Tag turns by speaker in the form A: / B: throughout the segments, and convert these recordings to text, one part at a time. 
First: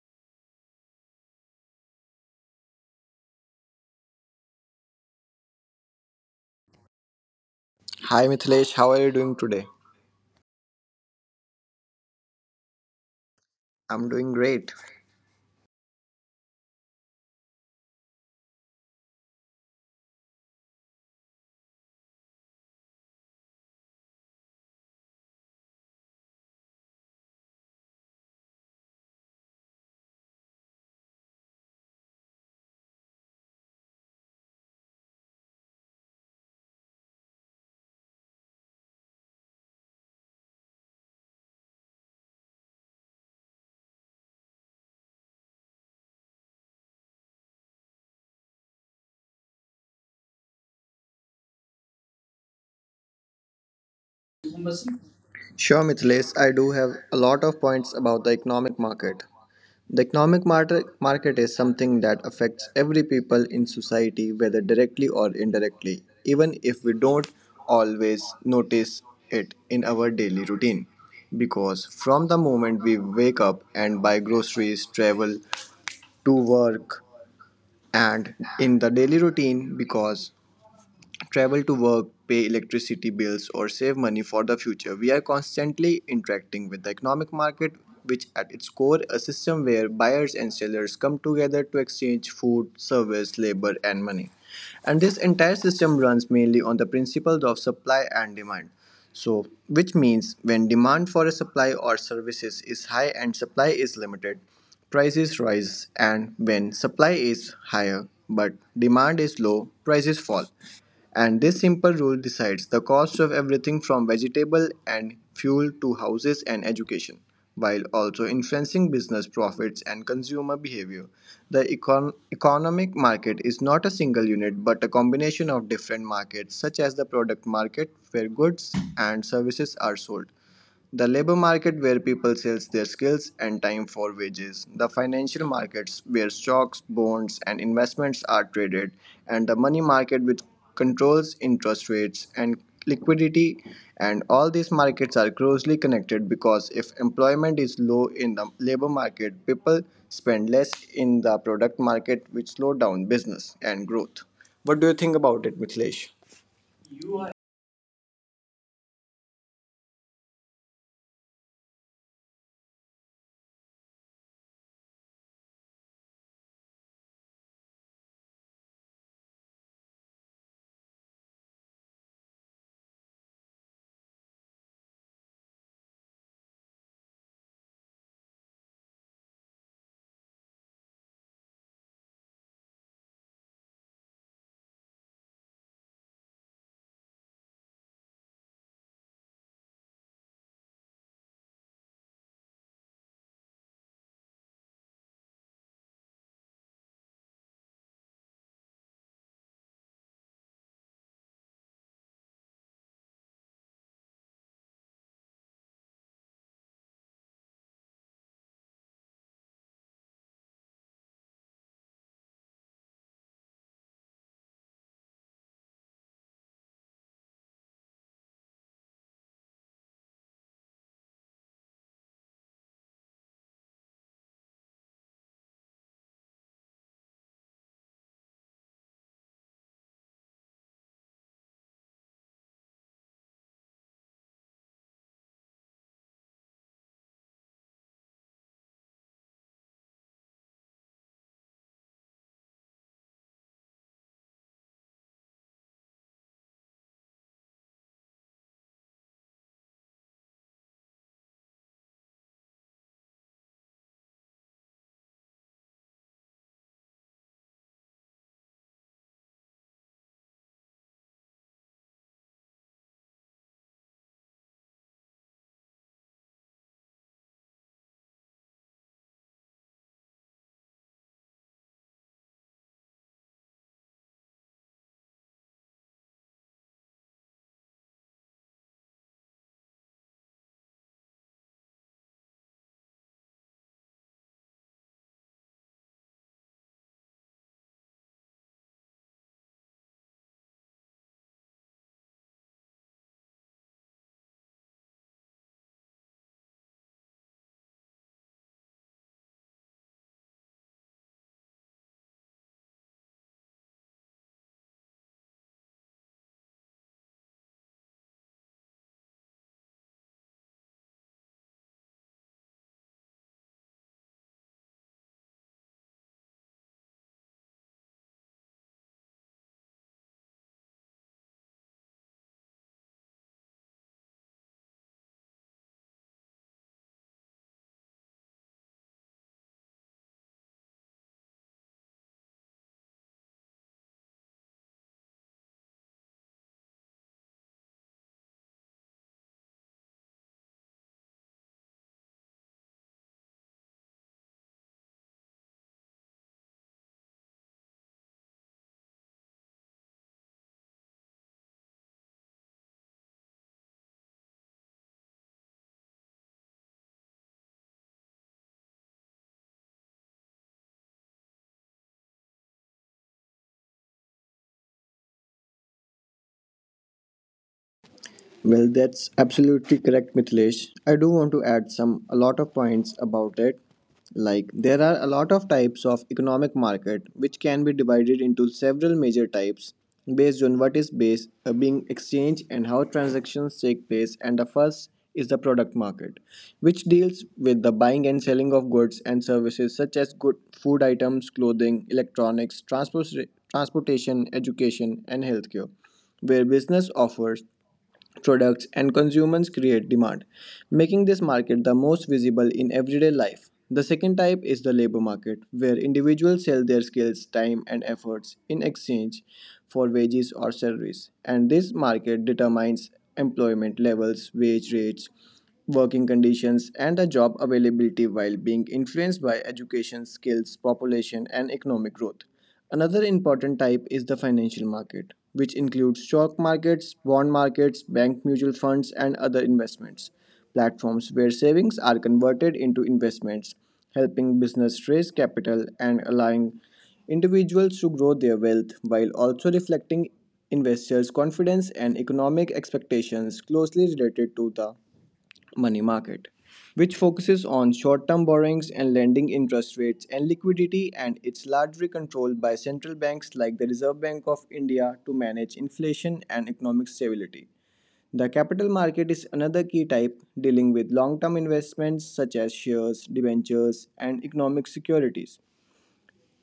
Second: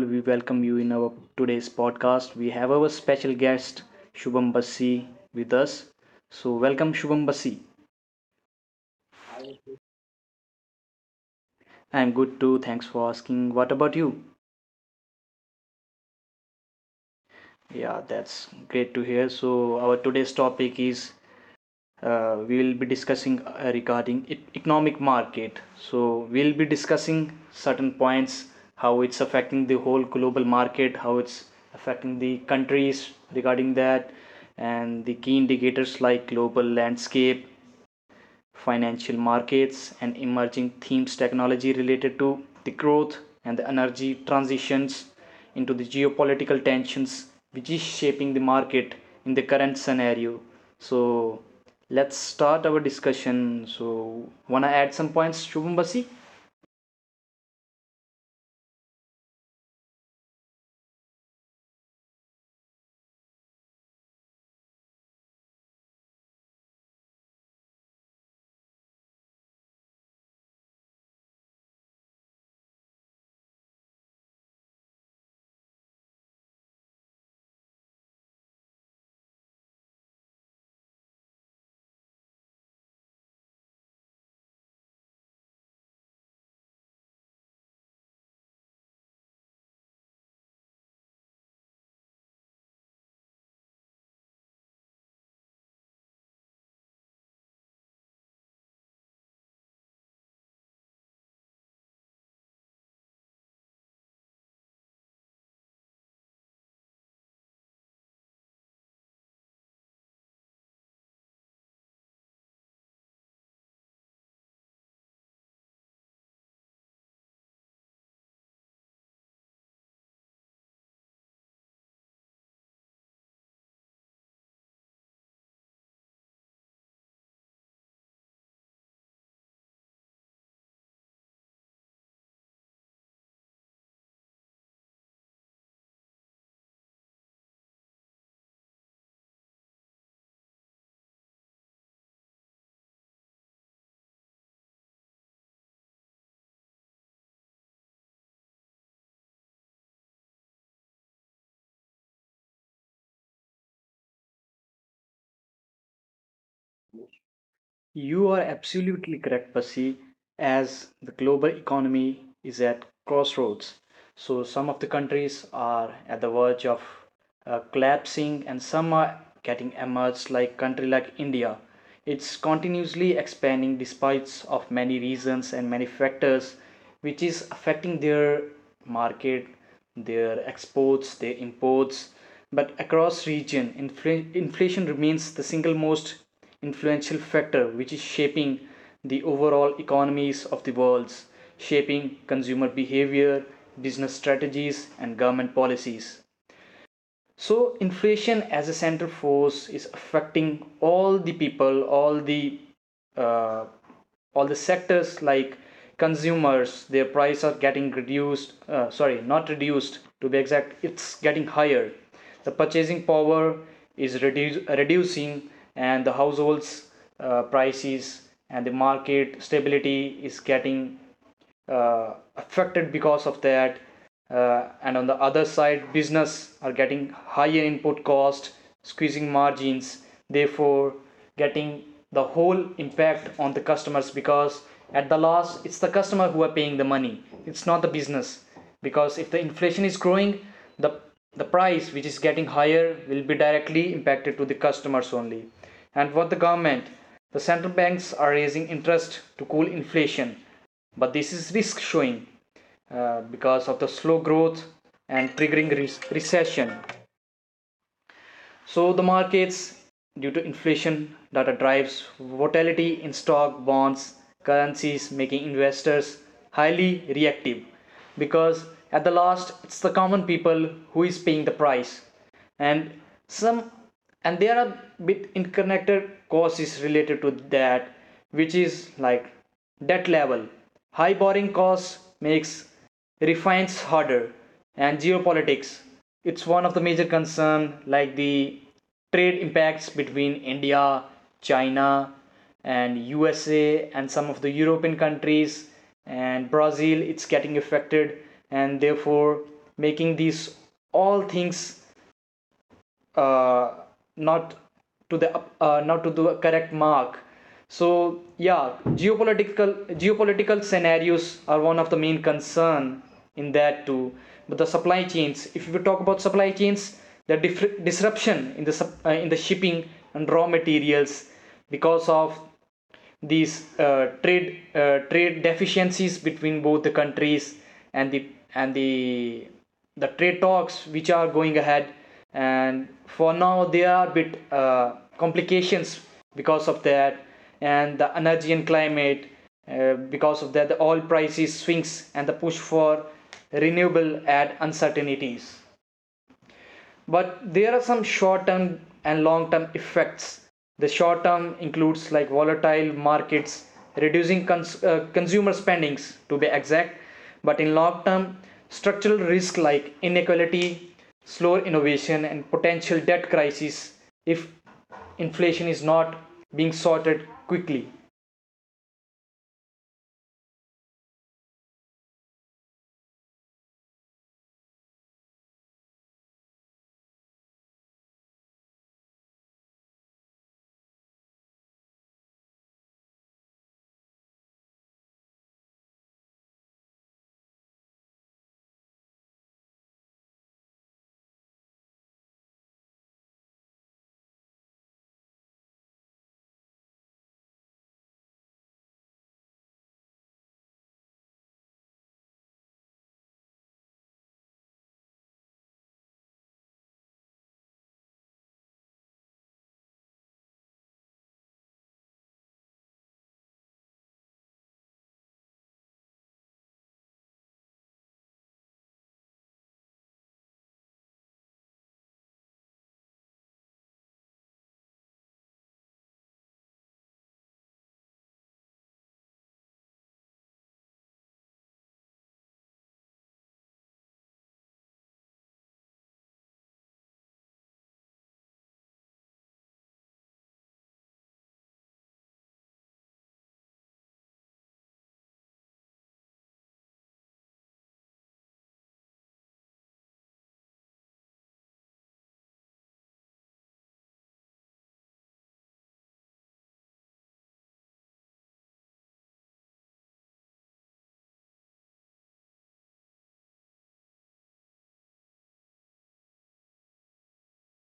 A: We welcome you in our today's podcast. We have our special guest Shubham Basi with us. So, welcome, Shubham Basi.
B: Hi Mithilesh, how are you doing today?
A: I'm good too. Thanks for asking. What about you?
B: I'm doing great.
A: Yeah, that's great to hear. So, our today's topic is we will be discussing regarding economic market, so we'll be discussing certain points how it's affecting the whole global market, how it's affecting the countries regarding that, and the key indicators like global landscape, financial markets, and emerging themes, technology related to the growth and the energy transitions into the geopolitical tensions which is shaping the market in the current scenario. So let's start our discussion. So wanna add some points, Shubham Basi?
B: Sure, Mithilesh, I do have a lot of points about the economic market. The economic market is something that affects every people in society, whether directly or indirectly, even if we don't always notice it in our daily routine. Because from the moment we wake up and buy groceries, travel to work, and in the daily routine, because travel to work, pay electricity bills, or save money for the future. We are constantly interacting with the economic market, which at its core a system where buyers and sellers come together to exchange food, service, labor, and money. And this entire system runs mainly on the principles of supply and demand. So, which means when demand for a supply or services is high and supply is limited, prices rise, and when supply is higher but demand is low, prices fall. And this simple rule decides the cost of everything from vegetable and fuel to houses and education while also influencing business profits and consumer behavior. The economic market is not a single unit but a combination of different markets, such as the product market, where goods and services are sold, the labor market where people sell their skills and time for wages, the financial markets where stocks, bonds and investments are traded, and the money market which controls interest rates and liquidity, and all these markets are closely connected because if employment is low in the labor market, people spend less in the product market which slow down business and growth. What do you think about it, Mithlesh?
A: You are absolutely correct, Basi, as the global economy is at crossroads. So some of the countries are at the verge of collapsing and some are getting emerged like country like India. It's continuously expanding despite of many reasons and many factors which is affecting their market, their exports, their imports. But across region, inflation remains the single most influential factor which is shaping the overall economies of the world, shaping consumer behavior, business strategies, and government policies. So, inflation as a center force is affecting all the people, uh, all the sectors like consumers, their price are getting reduced, sorry, not reduced, to be exact, it's getting higher. The purchasing power is reducing, and the households, prices and the market stability is getting affected because of that. And on the other side, business are getting higher input cost, squeezing margins, therefore getting the whole impact on the customers, because at the last, it's the customer who are paying the money, it's not the business. Because if the inflation is growing, the the price which is getting higher will be directly impacted to the customers only. And what the government, the central banks are raising interest to cool inflation, but this is risk showing because of the slow growth and triggering recession. So the markets, due to inflation, data drives volatility in stock, bonds, currencies, making investors highly reactive. Because at the last, it's the common people who is paying the price, and some, and there are bit interconnected causes related to that, which is like debt level. High borrowing costs makes refines harder, and geopolitics, it's one of the major concern, like the trade impacts between India, China, and USA, and some of the European countries and Brazil, it's getting affected, and therefore making these all things uh, not to the not to the correct mark. So yeah, geopolitical geopolitical scenarios are one of the main concern in that too. But the supply chains, if we talk about supply chains, the disruption in the in the shipping and raw materials because of these trade trade deficiencies between both the countries, and and the the trade talks which are going ahead, and for now there are a bit complications because of that. And the energy and climate, because of that, the oil prices swings and the push for renewable add uncertainties. But there are some short term and long term effects. The short term includes like volatile markets, reducing consumer spendings, to be exact, but in long term, structural risk like inequality, slower innovation, and potential debt crisis if inflation is not being sorted quickly.
B: Well, that's absolutely correct, Mithilesh. I do want to add some a lot of points about it. Like there are a lot of types of economic market which can be divided into several major types based on what is base being exchanged and how transactions take place. And the first is the product market, which deals with the buying and selling of goods and services such as good food items, clothing, electronics, transportation, education, and healthcare, where business offers products and consumers create demand, making this market the most visible in everyday life. The second type is the labor market, where individuals sell their skills, time, and efforts in exchange for wages or salaries. And this market determines employment levels, wage rates, working conditions, and the job availability while being influenced by education, skills, population, and economic growth. Another important type is the financial market, which includes stock markets, bond markets, bank mutual funds, and other investments. Platforms where savings are converted into investments, helping business raise capital and allowing individuals to grow their wealth while also reflecting investors' confidence and economic expectations, closely related to the money market, which focuses on short term borrowings and lending interest rates and liquidity, and it's largely controlled by central banks like the Reserve Bank of India to manage inflation and economic stability. The capital market is another key type dealing with long term investments such as shares, debentures, and economic securities,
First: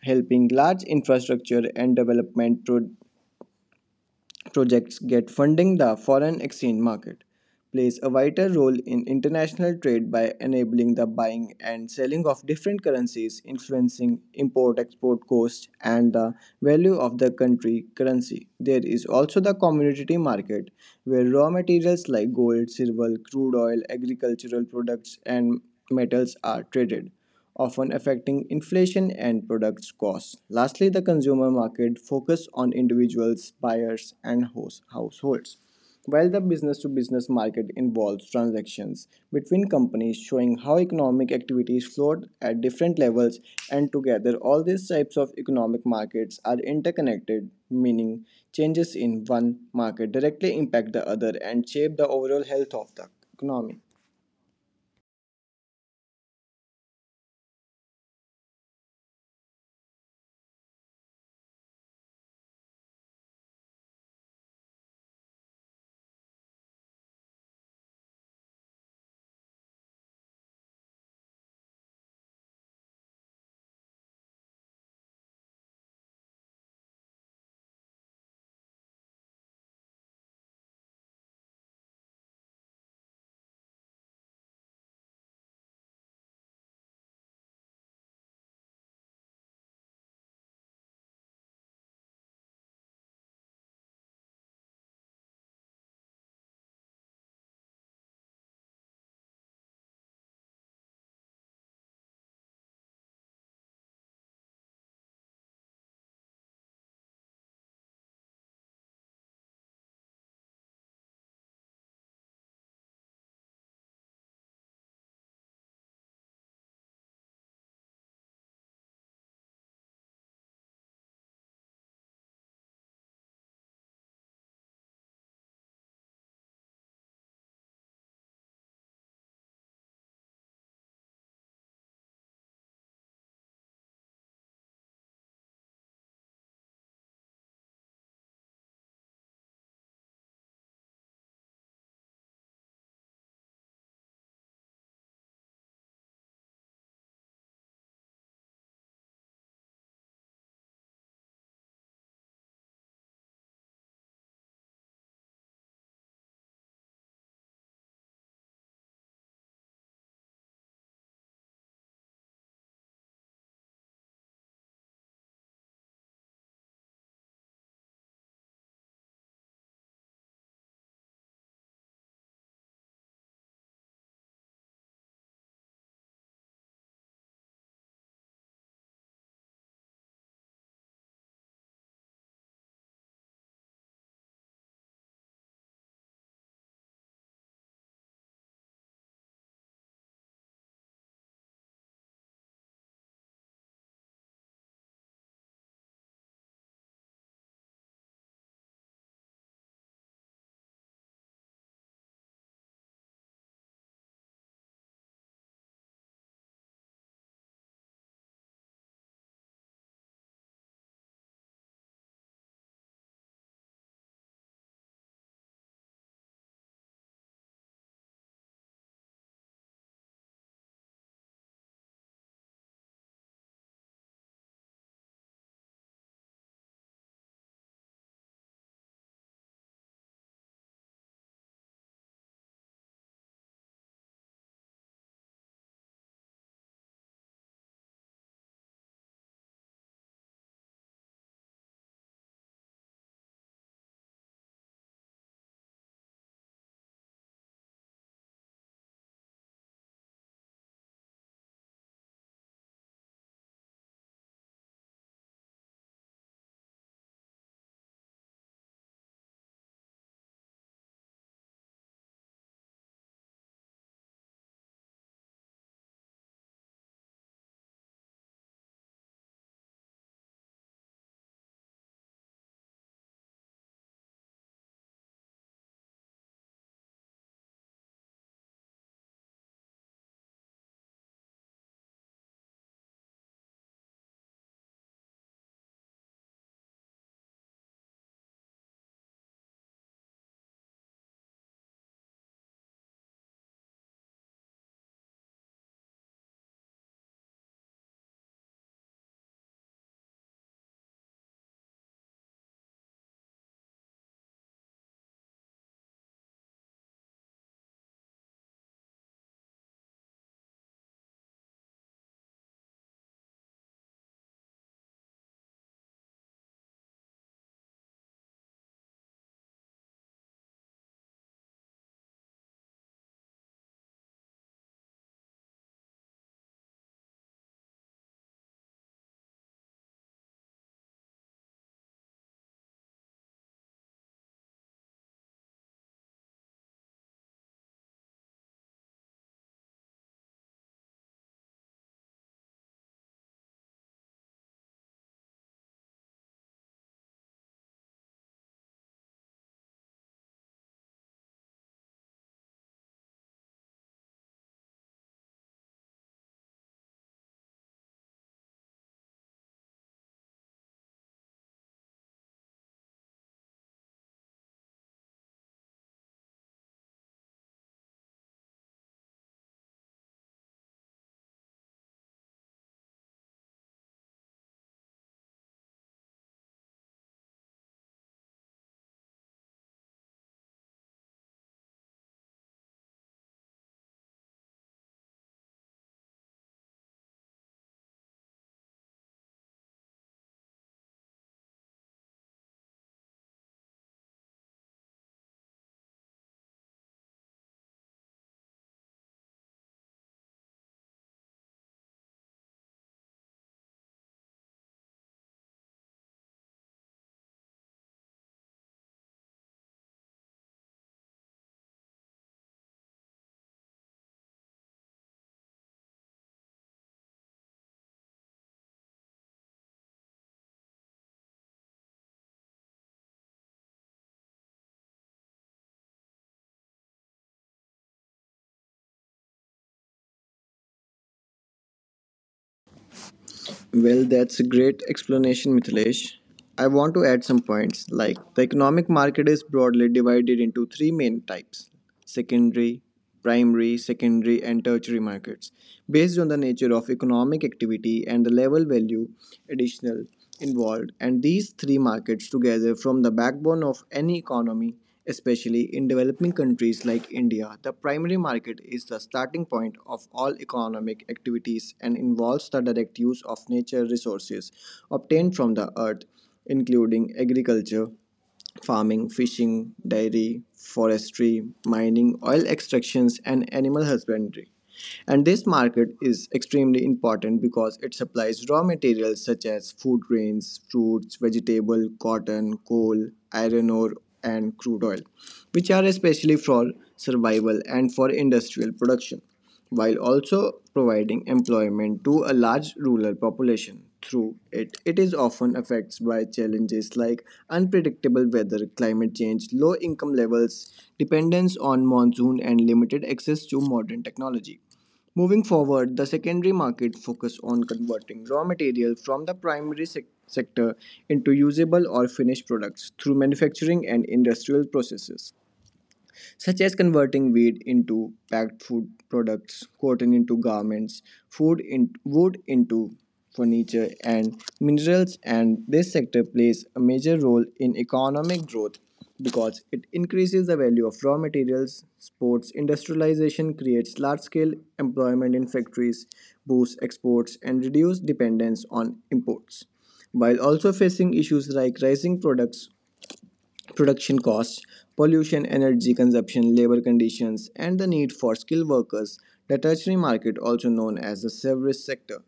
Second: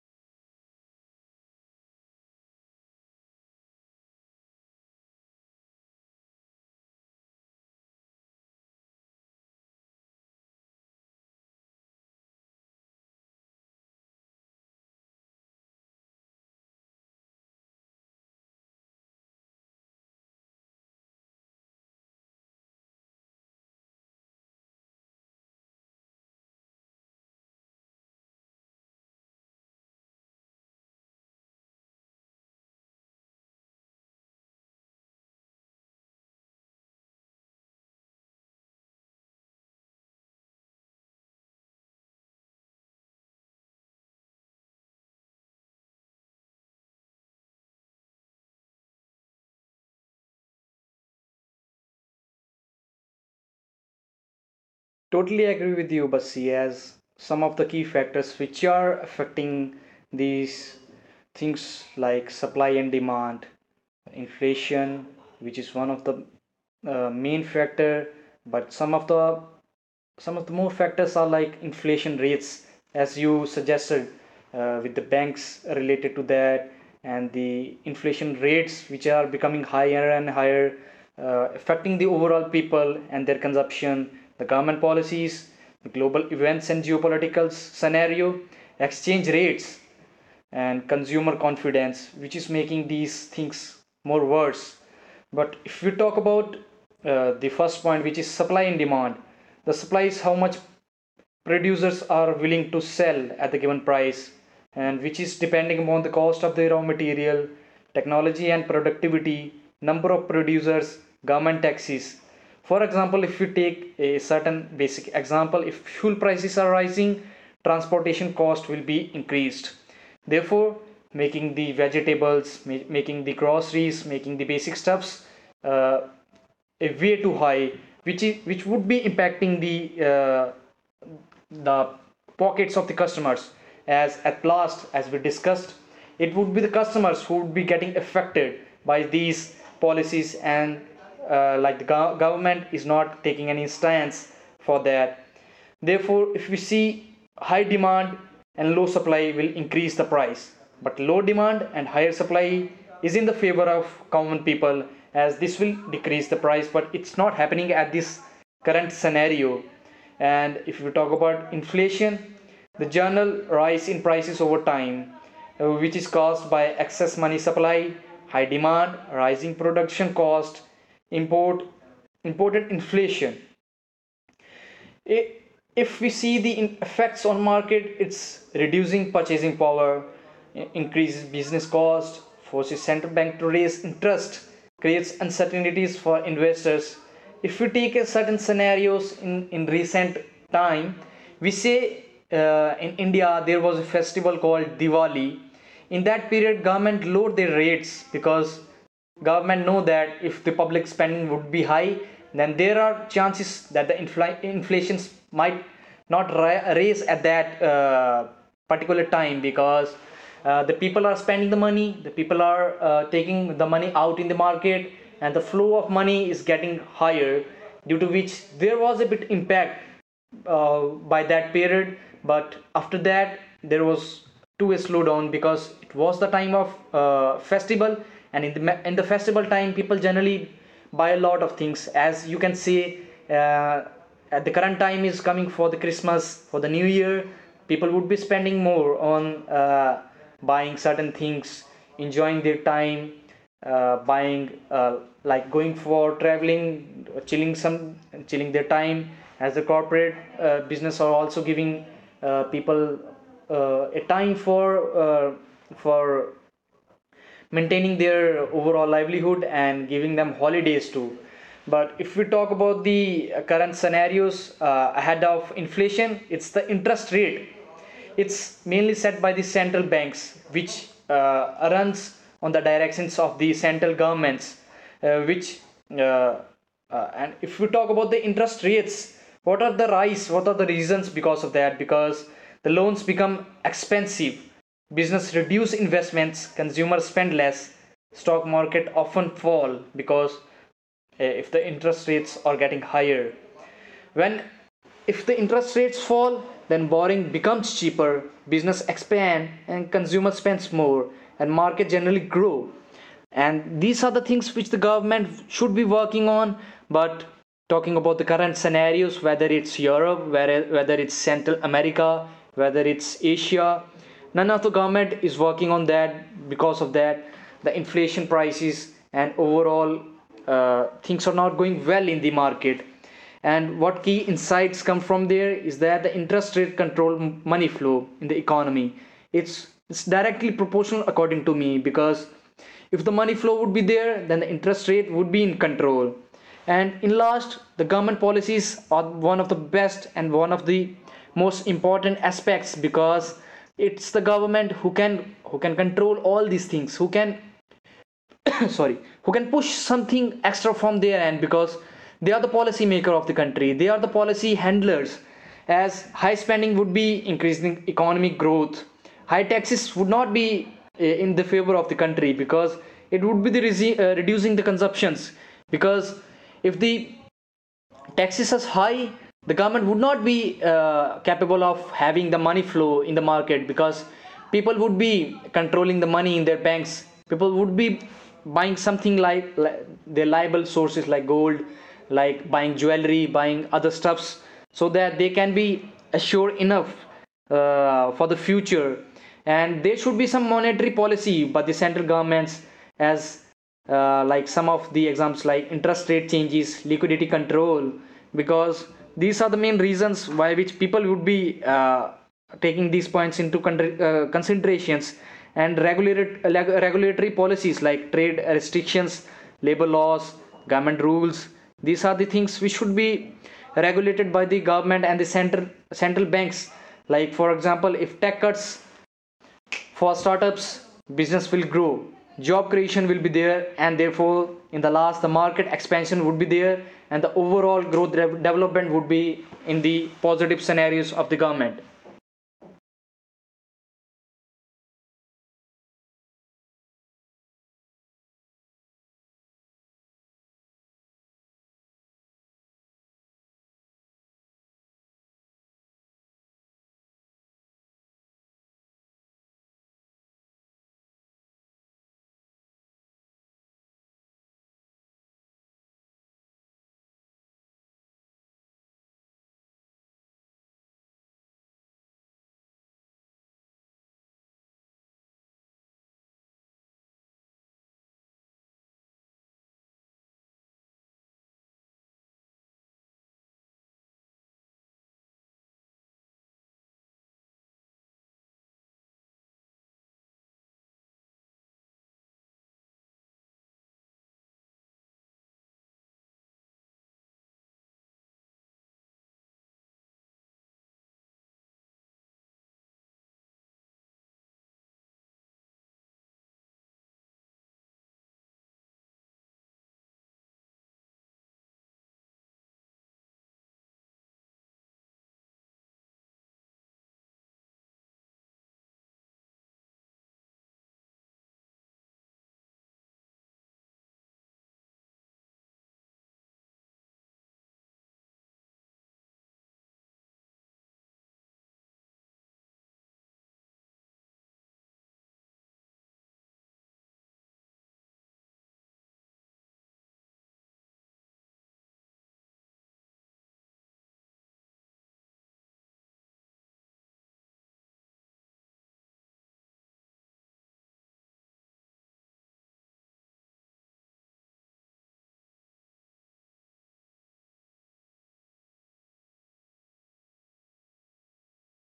B: helping large infrastructure and development projects get funding. The foreign exchange market plays a vital role in international trade by enabling the buying and selling of different currencies, influencing import export costs and the value of the country currency. There is also the commodity market, where raw materials like gold, silver, crude oil, agricultural products, and metals are traded, often affecting inflation and products costs. Lastly, the consumer market focuses on individuals, buyers, and households, while the business to business market involves transactions between companies, showing how economic activities flowed at different levels. And together, all these types of economic markets are interconnected, meaning changes in one market directly impact the other and shape the overall health of the economy.
A: Totally agree with you, Basi, as some of the key factors which are affecting these things, like supply and demand, inflation, which is one of the main factor, but some of the, more factors are like inflation rates, as you suggested, with the banks related to that, and the inflation rates which are becoming higher and higher, affecting the overall people and their consumption, the government policies, the global events and geopolitical scenario, exchange rates, and consumer confidence, which is making these things more worse. But if we talk about the first point, which is supply and demand, the supply is how much producers are willing to sell at the given price, and which is depending upon the cost of the raw material, technology and productivity, number of producers, government taxes. For example, if you take a certain basic example, if fuel prices are rising, transportation cost will be increased, therefore making the vegetables, making the groceries, making the basic stuffs uh, a way too high, which is, which would be impacting uh, the pockets of the customers, as at last, as we discussed, it would be the customers who would be getting affected by these policies. And like the government is not taking any stance for that. Therefore, if we see, high demand and low supply will increase the price, but low demand and higher supply is in the favor of common people, as this will decrease the price, but it's not happening at this current scenario. And if we talk about inflation, the general rise in prices over time, which is caused by excess money supply, high demand, rising production cost, import imported inflation. If we see the effects on market, it's reducing purchasing power, increases business cost, forces central bank to raise interest, creates uncertainties for investors. If we take a certain scenarios in recent time, we say, in India there was a festival called Diwali. In that period, government lowered their rates because government know that if the public spending would be high, then there are chances that the inflation might not raise at that particular time, because the people are spending the money, the people are taking the money out in the market, and the flow of money is getting higher, due to which there was a bit impact uh, by that period. But after that, there was too a slowdown, because it was the time of festival, and in the, festival time, people generally buy a lot of things. As you can see, uh, at the current time is coming for the Christmas, for the new year, people would be spending more on uh, buying certain things, enjoying their time, buying, like going for traveling, chilling some, chilling their time. As a corporate, business are also giving people a time for uh, for maintaining their overall livelihood and giving them holidays too. But if we talk about the current scenarios ahead of inflation, it's the interest rate. It's mainly set by the central banks, which runs on the directions of the central governments, which uh, and if we talk about the interest rates, what are the rise? What are the reasons because of that? Because the loans become expensive, business reduce investments, consumers spend less, stock market often fall, because if the interest rates are getting higher, when, if the interest rates fall, then borrowing becomes cheaper, business expand, and consumer spends more, and market generally grow. And these are the things which the government should be working on, but talking about the current scenarios, whether it's Europe, whether it's Central America, whether it's Asia, none of the government is working on that. Because of that, the inflation prices and overall things are not going well in the market. And what key insights come from there is that the interest rate control money flow in the economy. It's directly proportional, according to me, because if the money flow would be there, then the interest rate would be in control. And in last, the government policies are one of the best and one of the most important aspects, because it's the government who can control all these things, who can sorry, who can push something extra from their end, because they are the policy maker of the country, they are the policy handlers. As high spending would be increasing economic growth, high taxes would not be in the favor of the country, because it would be the reducing the consumptions, because if the taxes as high, the government would not be capable of having the money flow in the market, because people would be controlling the money in their banks. People would be buying something like their liable sources like gold, like buying jewelry, buying other stuffs, so that they can be assured enough for the future. And there should be some monetary policy by the central governments, as like some of the examples like interest rate changes, liquidity control, because these are the main reasons why which people would be taking these points into considerations, and regulatory policies like trade restrictions, labor laws, government rules. These are the things which should be regulated by the government and the center central banks. Like, for example, if tax cuts for startups, business will grow, job creation will be there, and therefore, in the last, the market expansion would be there, and the overall growth development would be in the positive scenarios of the government.
B: Well, that's a great explanation, Mithilesh. I want to add some points like the economic market is broadly divided into three main types: secondary, primary, secondary, and tertiary markets. Based on the nature of economic activity and the level value additional involved, and these three markets together form the backbone of any economy. Especially in developing countries like India, the primary market is the starting point of all economic activities and involves the direct use of nature resources obtained from the earth, including agriculture, farming, fishing, dairy, forestry, mining, oil extractions, and animal husbandry. And this market is extremely important because it supplies raw materials such as food grains, fruits, vegetable, cotton, coal, iron ore, and crude oil, which are especially for survival and for industrial production, while also providing employment to a large rural population through it. It is often affected by challenges like unpredictable weather, climate change, low income levels, dependence on monsoon, and limited access to modern technology. Moving forward, the secondary market focus on converting raw material from the primary sector into usable or finished products through manufacturing and industrial processes such as converting wheat into packed food products, cotton into garments, wood into furniture, and minerals. And this sector plays a major role in economic growth because it increases the value of raw materials. Sports industrialization creates large scale employment in factories, boosts exports, and reduces dependence on imports, while also facing issues like rising products production costs, pollution, energy consumption, labor conditions, and the need for skilled workers. The tertiary market, also known as the service sector,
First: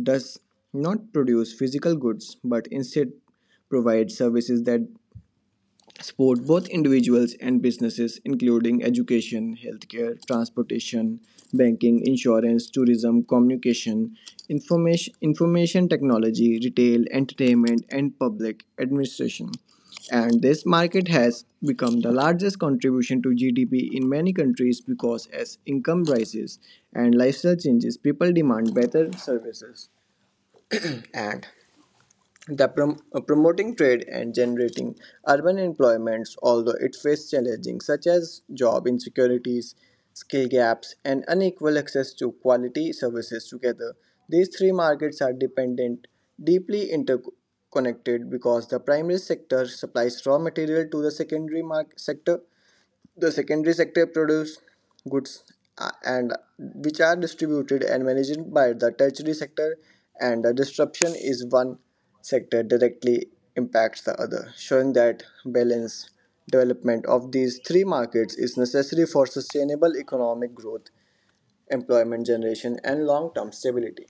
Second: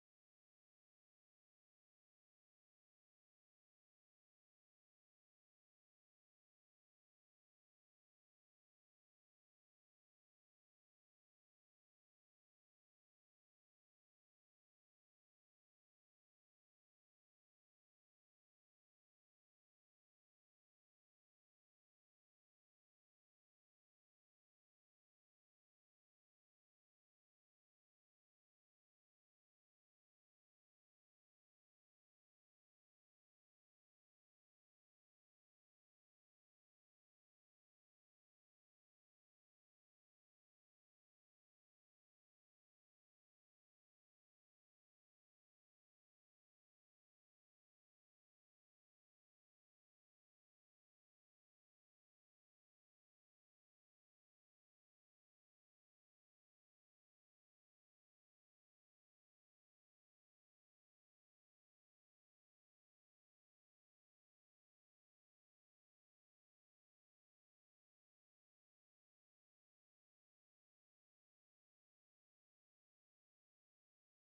B: does not produce physical goods but instead provides services that support both individuals and businesses, including education, healthcare, transportation, banking, insurance, tourism, communication, information technology, retail, entertainment, and public administration. And this market has become the largest contribution to GDP in many countries because as income rises and lifestyle changes, people demand better services. And the promoting trade and generating urban employments, although it faced challenges such as job insecurities, skill gaps, and unequal access to quality services together. These three markets are deeply interconnected because the primary sector supplies raw material to the secondary market sector, the secondary sector produces goods, and which are distributed and managed by the tertiary sector, and the disruption is one sector directly impacts the other, showing that balanced development of these three markets is necessary for sustainable economic growth, employment generation, and long term stability.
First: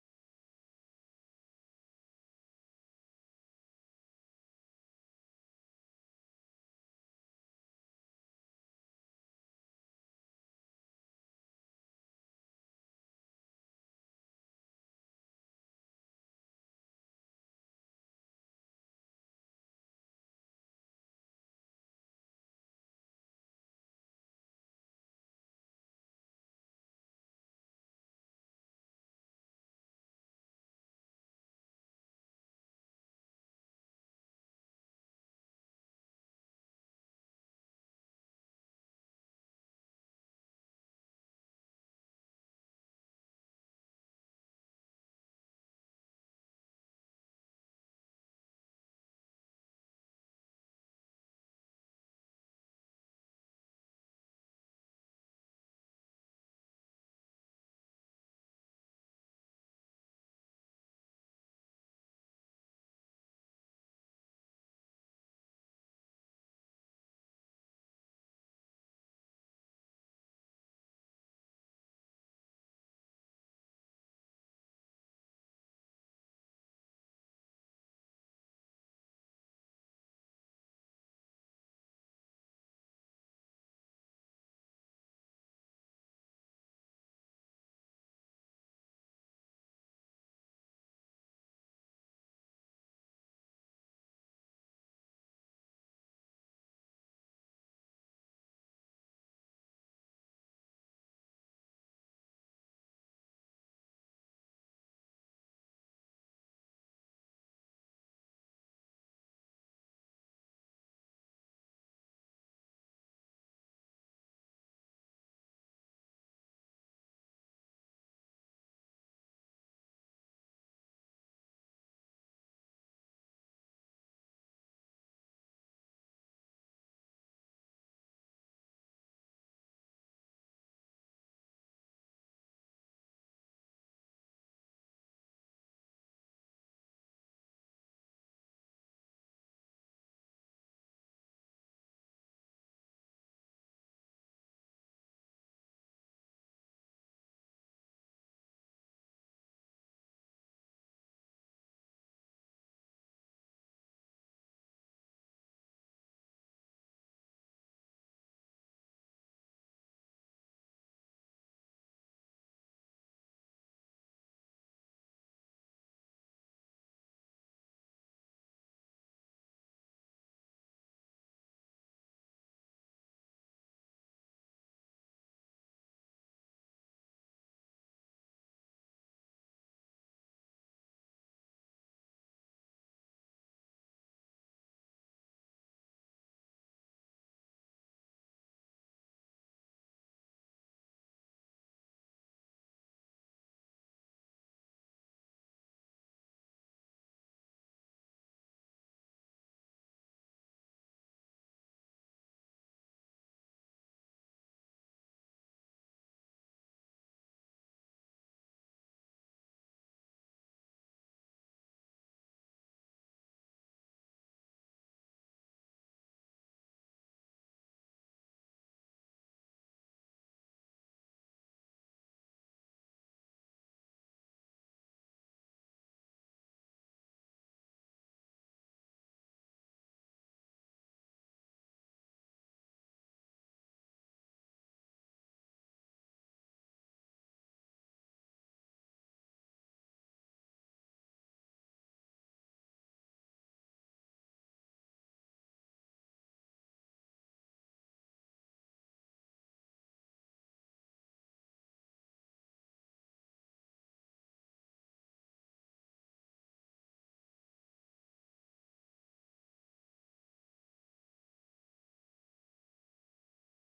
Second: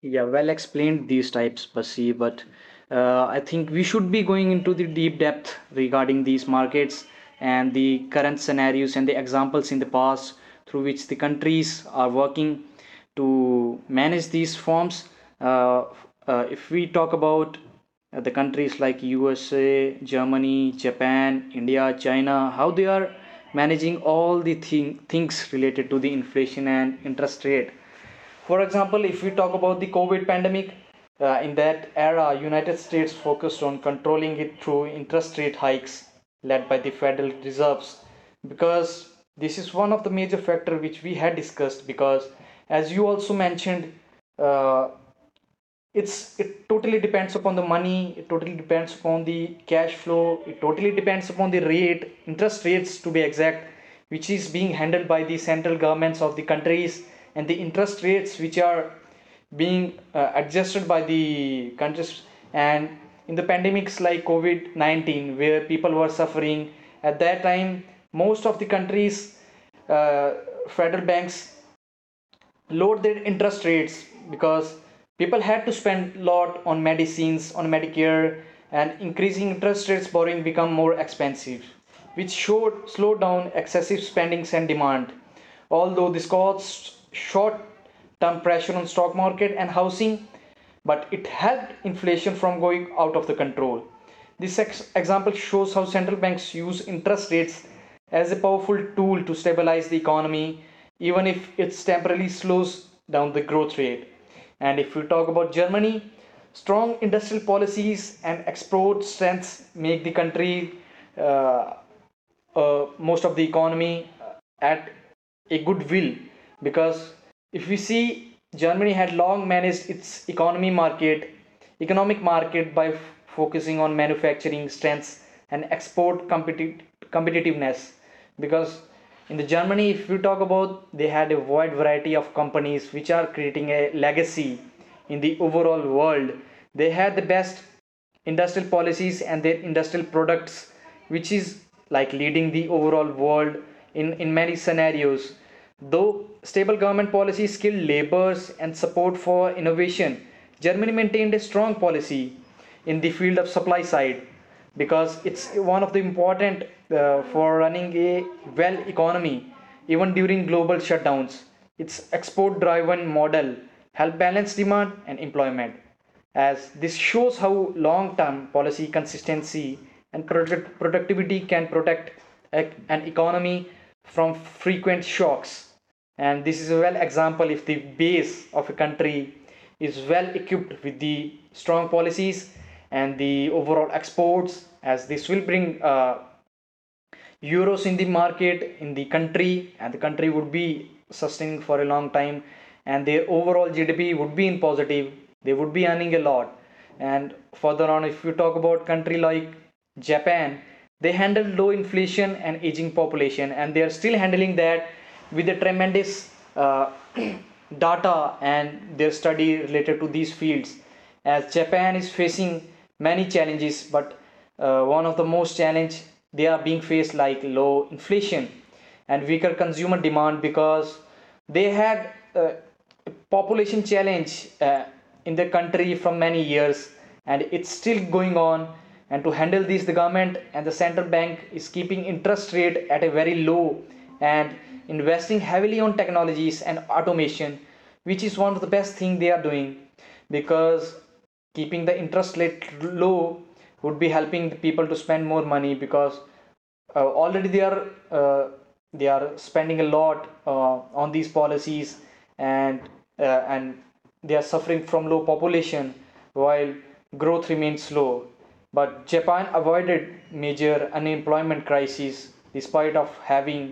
A: Yeah, well explained these types, Basi, but I think we should be going into the deep depth regarding these markets and the current scenarios and the examples in the past through which the countries are working to manage these forms. Uh, if we talk about the countries like USA, Germany, Japan, India, China, how they are managing all the things related to the inflation and interest rate. For example, if we talk about the COVID pandemic, in that era, United States focused on controlling it through interest rate hikes led by the Federal Reserves, because this is one of the major factors which we had discussed. Because as you also mentioned, uh, it's it totally depends upon the money, it totally depends upon the cash flow, it totally depends upon the rate interest rates to be exact, which is being handled by the central governments of the countries. And the interest rates which are being adjusted by the countries, and in the pandemics like covid-19, where people were suffering at that time, most of the countries, uh, federal banks, lowered their interest rates, because people had to spend a lot on medicines, on medicare. And increasing interest rates, borrowing become more expensive, which showed slowed down excessive spendings and demand. Although this caused short term pressure on stock market and housing, but it helped inflation from going out of the control. This example shows how central banks use interest rates as a powerful tool to stabilize the economy, even if it temporarily slows down the growth rate. And if we talk about Germany, strong industrial policies and export strengths make the country, uh, most of the economy, at a good will, because if we see, germany had long managed its economy market economic market by focusing on manufacturing strengths and competitiveness, because in the germany, if we talk about, they had a wide variety of companies which are creating a legacy in the overall world. They had the best industrial policies and their industrial products which is like leading the overall world in many scenarios. Though stable government policy, skilled labors, and support for innovation, germany maintained a strong policy in the field of supply side, because it's one of the important for running a well economy. Even during global shutdowns, its export driven model helped balance demand and employment, as this shows how long-term policy consistency and product productivity can protect an economy from frequent shocks. And this is a well example if the base of a country is well equipped with the strong policies and the overall exports, as this will bring euros in the market, in the country, and the country would be sustaining for a long time, and their overall gdp would be in positive. They would be earning a lot. And further on, if you talk about country like japan, they handle low inflation and aging population, and they are still handling that with a tremendous uh, data and their study related to these fields. As Japan is facing many challenges, but one of the most challenge they are being faced like low inflation and weaker consumer demand, because they had population challenge in the country from many years, and it's still going on. And to handle this, the government and the central bank is keeping interest rate at a very low, and investing heavily on technologies and automation, which is one of the best thing they are doing. Because keeping the interest rate low would be helping the people to spend more money, because already uh, they are spending a lot on these policies, and uh, and they are suffering from low population, while growth remains slow, but japan avoided major unemployment crises despite of having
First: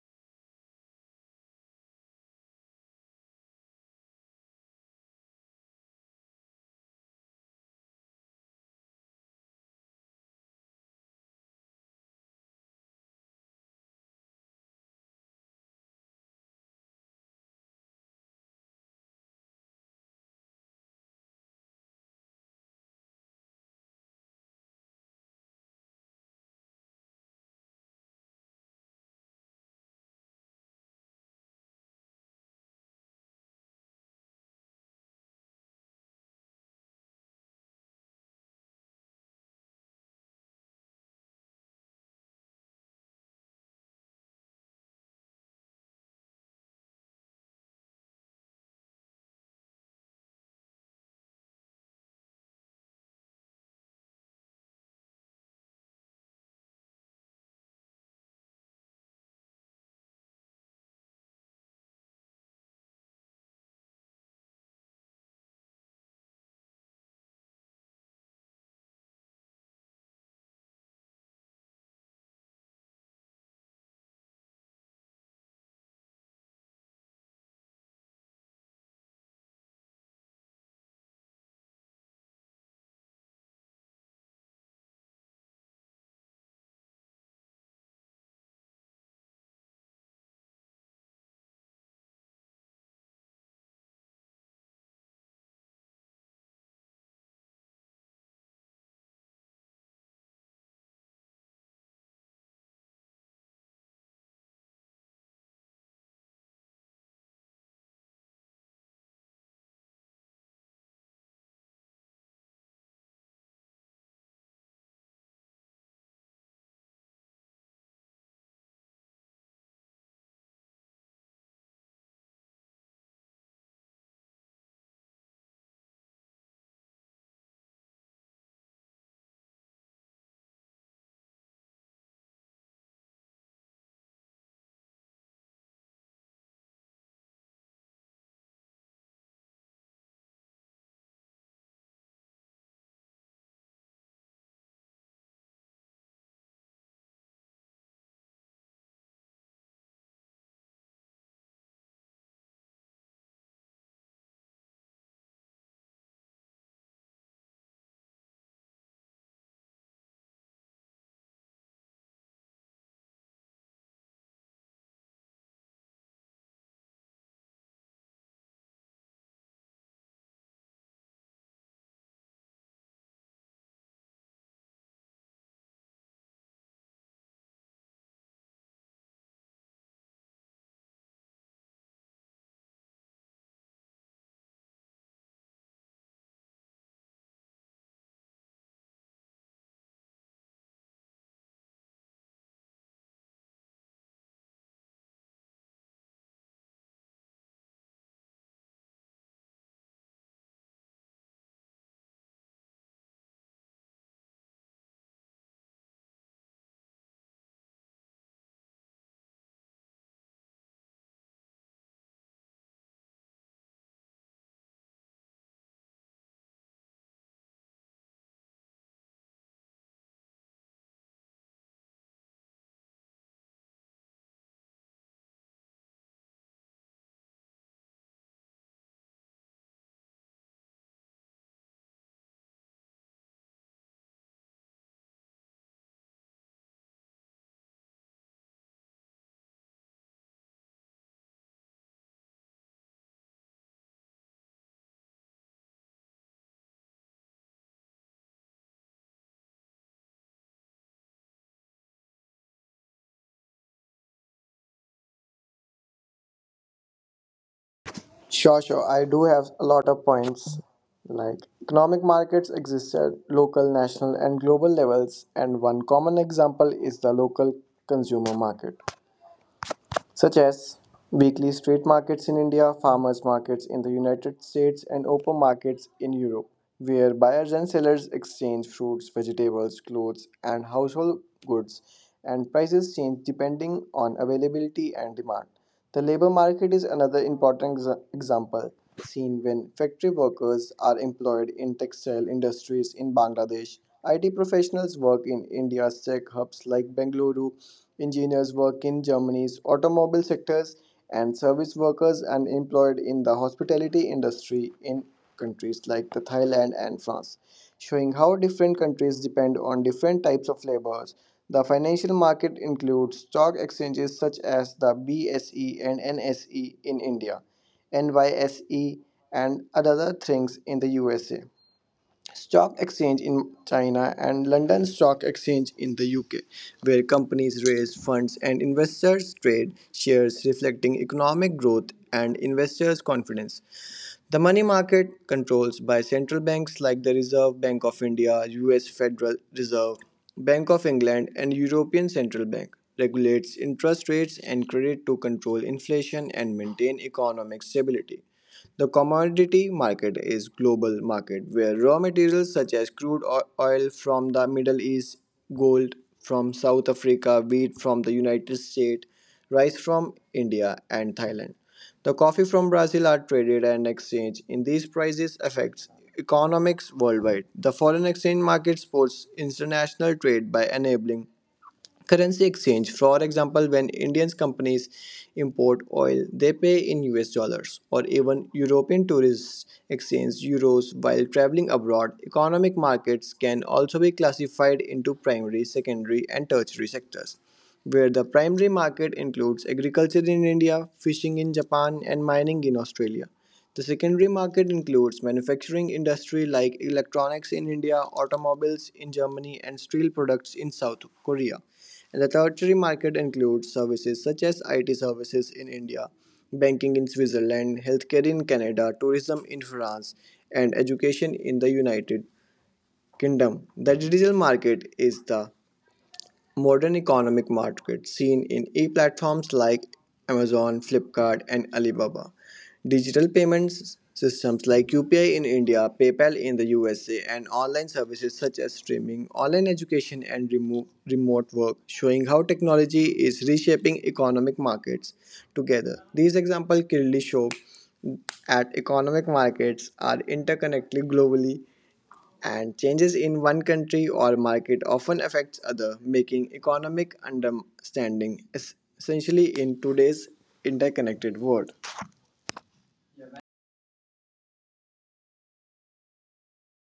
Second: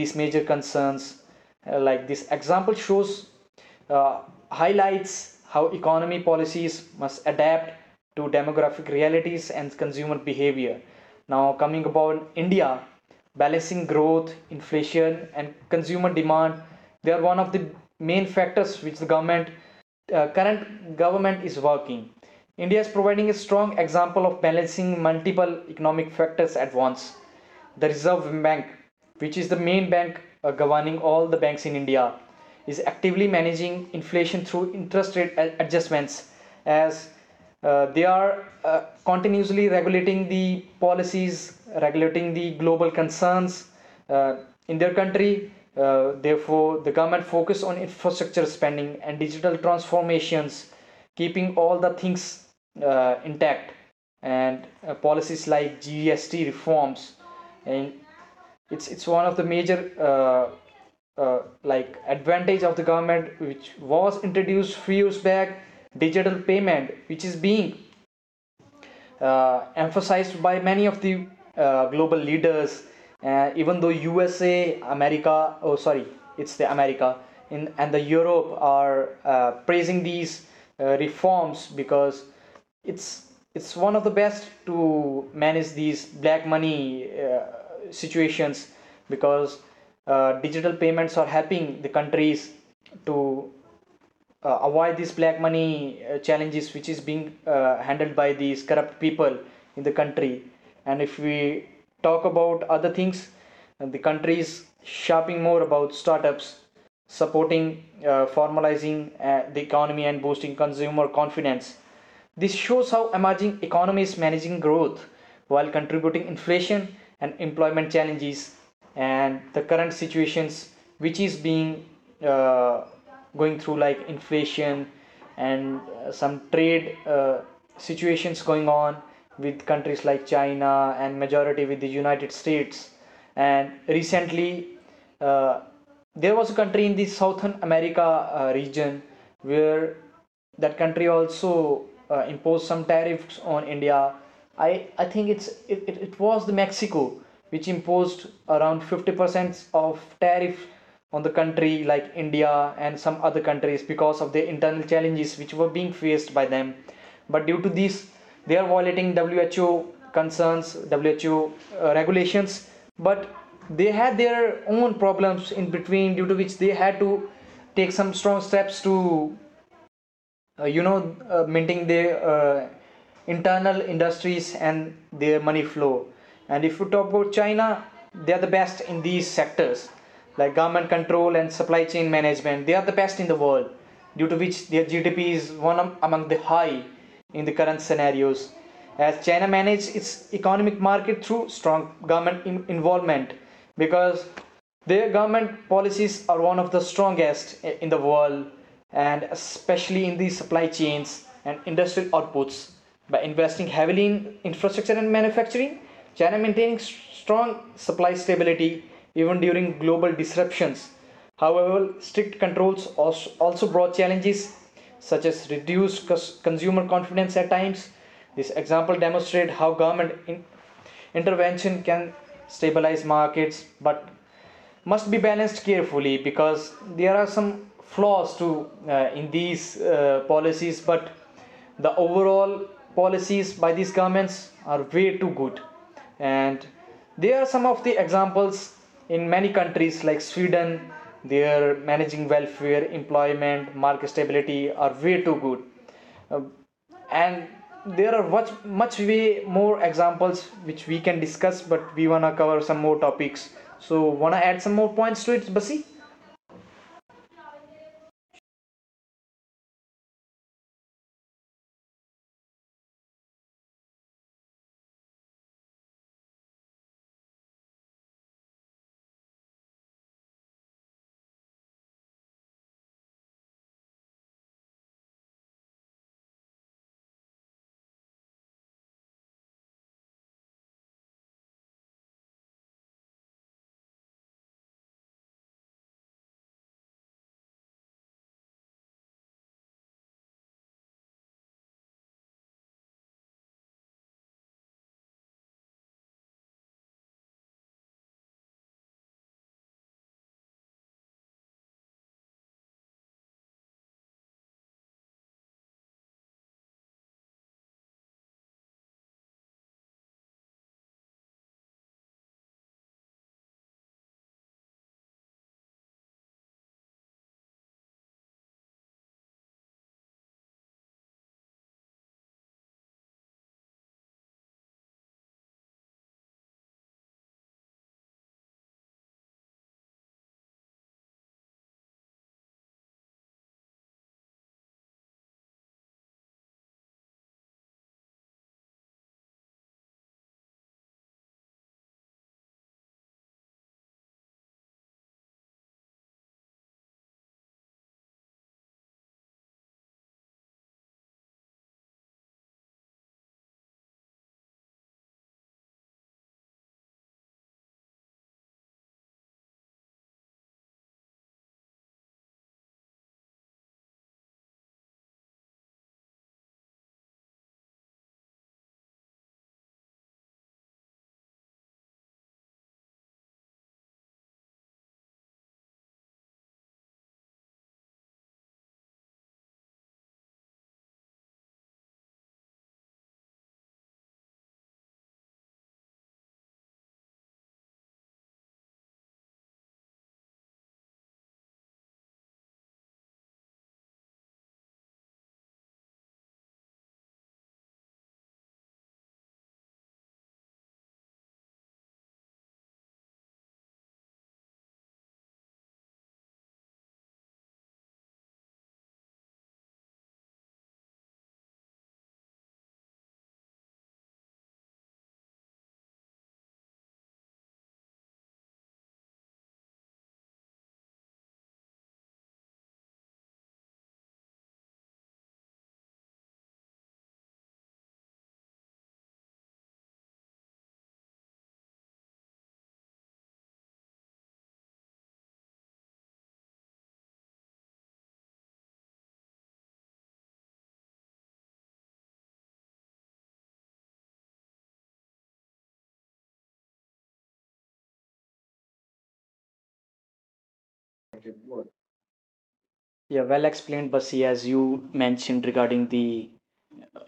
A: these major concerns. Like this example shows, uh, highlights how economy policies must adapt to demographic realities and consumer behavior. Now, coming about India, balancing growth, inflation, and consumer demand, they are one of the main factors which the government, current government is working. India is providing a strong example of balancing multiple economic factors at once. The Reserve Bank, which is the main bank governing all the banks in India, is actively managing inflation through interest rate adjustments, as they are continuously regulating the policies, regulating the global concerns uh, in their country. Therefore, the government focus on infrastructure spending and digital transformations, keeping all the things intact, and policies like GST reforms, and it's one of the major uh, like advantage of the government which was introduced few years back. Digital payment which is being emphasized by many of the global leaders. Even though USA, America, oh sorry, it's the America, and the Europe are praising these reforms, because it's it's one of the best to manage these black money situations, because digital payments are helping the countries to avoid this black money challenges which is being handled by these corrupt people in the country. And if we talk about other things, the country is shaping more about startups, supporting formalizing the economy, and boosting consumer confidence. This shows how emerging economies is managing growth while contributing inflation and employment challenges, and the current situations which is being uh, going through like inflation and some trade situations going on with countries like China, and majority with the United States. And recently, uh, there was a country in the southern america region, where that country also imposed some tariffs on India. I think it was the Mexico which imposed around 50% of tariff on the country like India and some other countries, because of the internal challenges which were being faced by them. But due to this, they are violating WHO concerns, WHO regulations. But they had their own problems in between, due to which they had to take some strong steps to uh, you know minting their internal industries and their money flow. And if you talk about china, they are the best in these sectors, like government control and supply chain management. They are the best in the world, due to which their gdp is one among the high in the current scenarios, as china manages its economic market through strong government involvement, because their government policies are one of the strongest in the world, and especially in the supply chains and industrial outputs. By investing heavily in infrastructure and manufacturing, China maintaining strong supply stability even during global disruptions. However, strict controls also brought challenges such as reduced consumer confidence at times. This example demonstrates how government intervention can stabilize markets, but must be balanced carefully, because there are some flaws to in these policies, but the overall policies by these governments are way too good. And there are some of the examples in many countries like sweden, their managing welfare, employment, market stability are way too good. Uh, and there are much much way more examples which we can discuss, but we wanna cover some more topics, so wanna add some more points to it, basi.
B: Sure. I do have a lot of points. Like, economic markets exist at local, national, and global levels, and one common example is the local consumer market, such as weekly street markets in India, farmers' markets in the United States, and open markets in Europe, where buyers and sellers exchange fruits, vegetables, clothes, and household goods, and prices change depending on availability and demand. The labor market is another important example, seen when factory workers are employed in textile industries in Bangladesh. IT professionals work in India's tech hubs like Bengaluru, engineers work in Germany's automobile sectors, and service workers are employed in the hospitality industry in countries like the Thailand and France, showing how different countries depend on different types of labors. The financial market includes stock exchanges such as the BSE and NSE in India, NYSE and other things in the USA. Stock exchange in China and London Stock Exchange in the UK, where companies raise funds and investors trade shares reflecting economic growth and investors' confidence. The money market, controlled by central banks like the Reserve Bank of India, US Federal Reserve, Bank of England, and European Central Bank, regulates interest rates and credit to control inflation and maintain economic stability. The commodity market is global market where raw materials such as oil from the Middle East, gold from South Africa, wheat from the United States, rice from India and Thailand. The coffee from Brazil are traded and exchanged. In these, prices affects economics worldwide. The foreign exchange market supports international trade by enabling currency exchange. For example, when Indian companies import oil, they pay in US dollars, or even European tourists exchange euros while traveling abroad. Economic markets can also be classified into primary, secondary, and tertiary sectors, where the primary market includes agriculture in India, fishing in Japan, and mining in Australia. The secondary market includes manufacturing industry like electronics in India, automobiles in Germany, and steel products in South Korea. And the tertiary market includes services such as IT services in India, banking in Switzerland, healthcare in Canada, tourism in France, and education in the United Kingdom. The digital market is the modern economic markets seen in e-platforms like Amazon, Flipkart, and Alibaba. Digital payments systems like UPI in India, PayPal in the USA, and online services such as streaming, online education, and remote work, showing how technology is reshaping economic markets together. These examples clearly show at economic markets are interconnected globally and changes in one country or market often affects other, making economic understanding essentially in today's interconnected world.
A: Yeah, well explained, Basi, as you mentioned regarding the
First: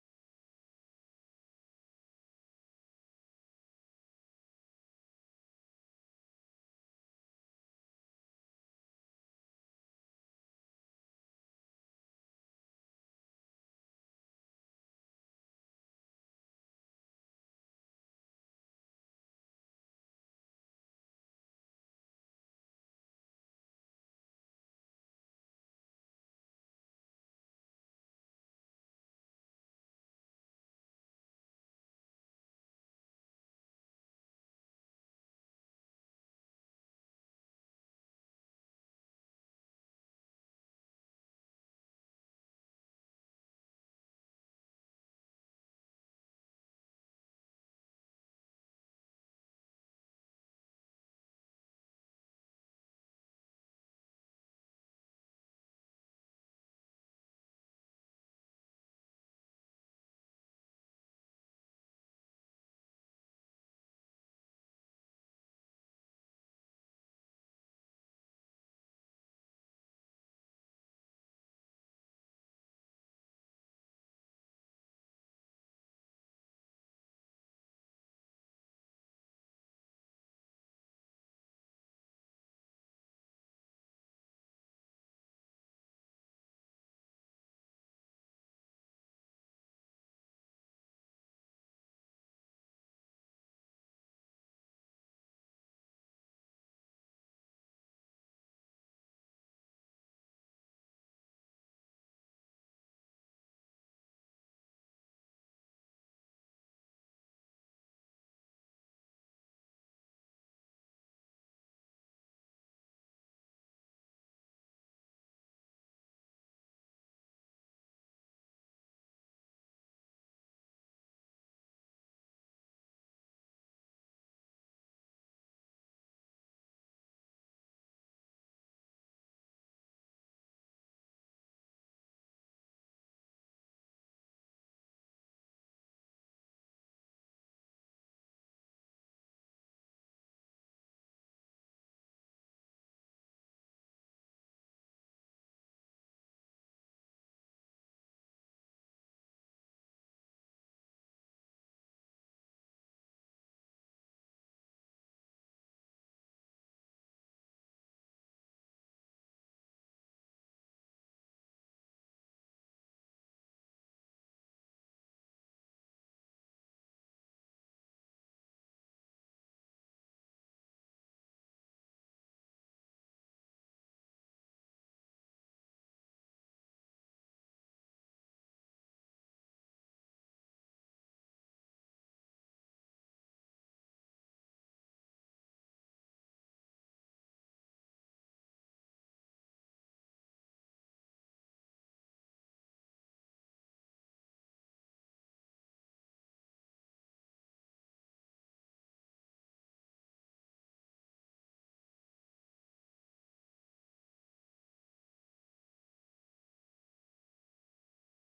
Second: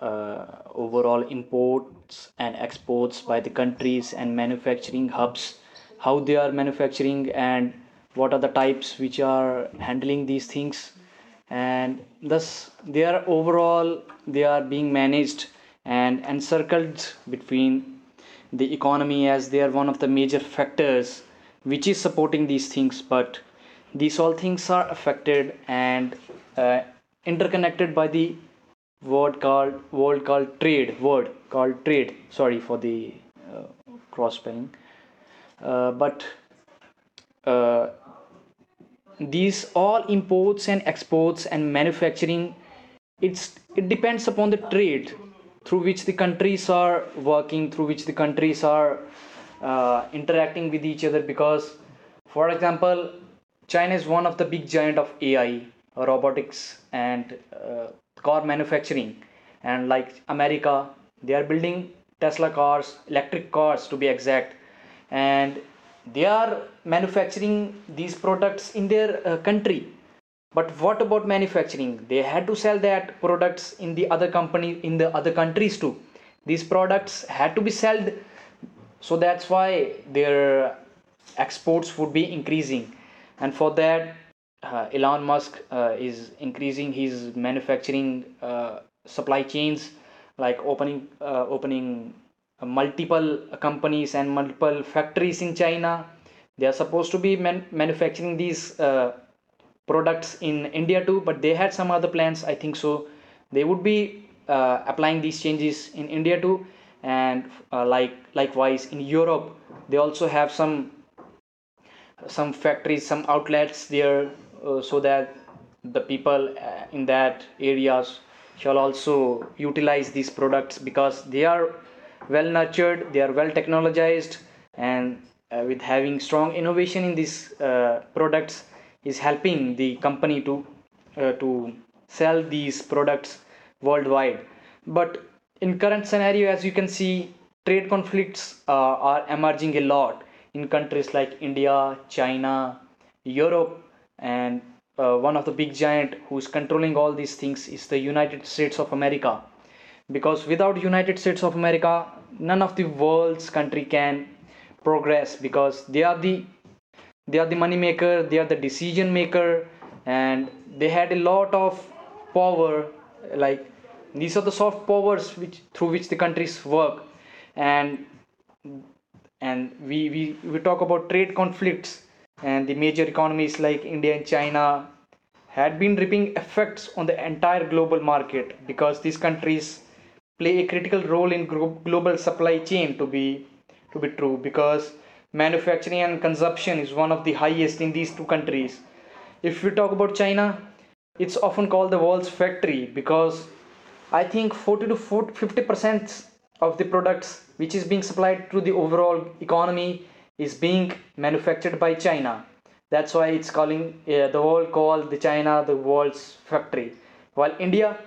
A: uh, overall imports and exports by the countries and manufacturing hubs, how they are manufacturing and what are the types which are handling these things, and thus they are overall, they are being managed and encircled between the economy, as they are one of the major factors which is supporting these things. But these all things are affected and uh, interconnected by the word called trade word called trade, sorry for the uh, cross spelling, but uh, these all imports and exports and manufacturing, it's it depends upon the trade through which the countries are working, through which the countries are interacting with each other. Because for example, china is one of the big giant of ai, robotics, and car manufacturing, and like america, they are building tesla cars, electric cars to be exact, and they are manufacturing these products in their country. But what about manufacturing, they had to sell that products in the other company, in the other countries too. These products had to be sold, so that's why their exports would be increasing. And for that, elon musk is increasing his manufacturing uh, supply chains, like opening multiple companies and multiple factories in china. They are supposed to be manufacturing these products in india too, but they had some other plans I think so. They would be applying these changes in India too. And like likewise in Europe, they also have some factories, some outlets there, so that the people in that areas shall also utilize these products because they are well nurtured, they are well technologized, and with having strong innovation in these products is helping the company to to sell these products worldwide. But in current scenario, as you can see, trade conflicts are emerging a lot in countries like India, China, Europe, and one of the big giant who's controlling all these things is the United States of America. Because without United States of America, none of the world's country can progress because they are the money maker, they are the decision maker. And they had a lot of power, like these are the soft powers which through which the countries work. And and we, we talk about trade conflicts, and the major economies like India and China had been reaping effects on the entire global market because these countries play a critical role in global supply chain, to be true, because manufacturing and consumption is one of the highest in these two countries. If we talk about China, it's often called the world's factory because I think 40 to 50% of the products which is being supplied to the overall economy is being manufactured by China. That's why it's calling, the world call the China the world's factory. While India,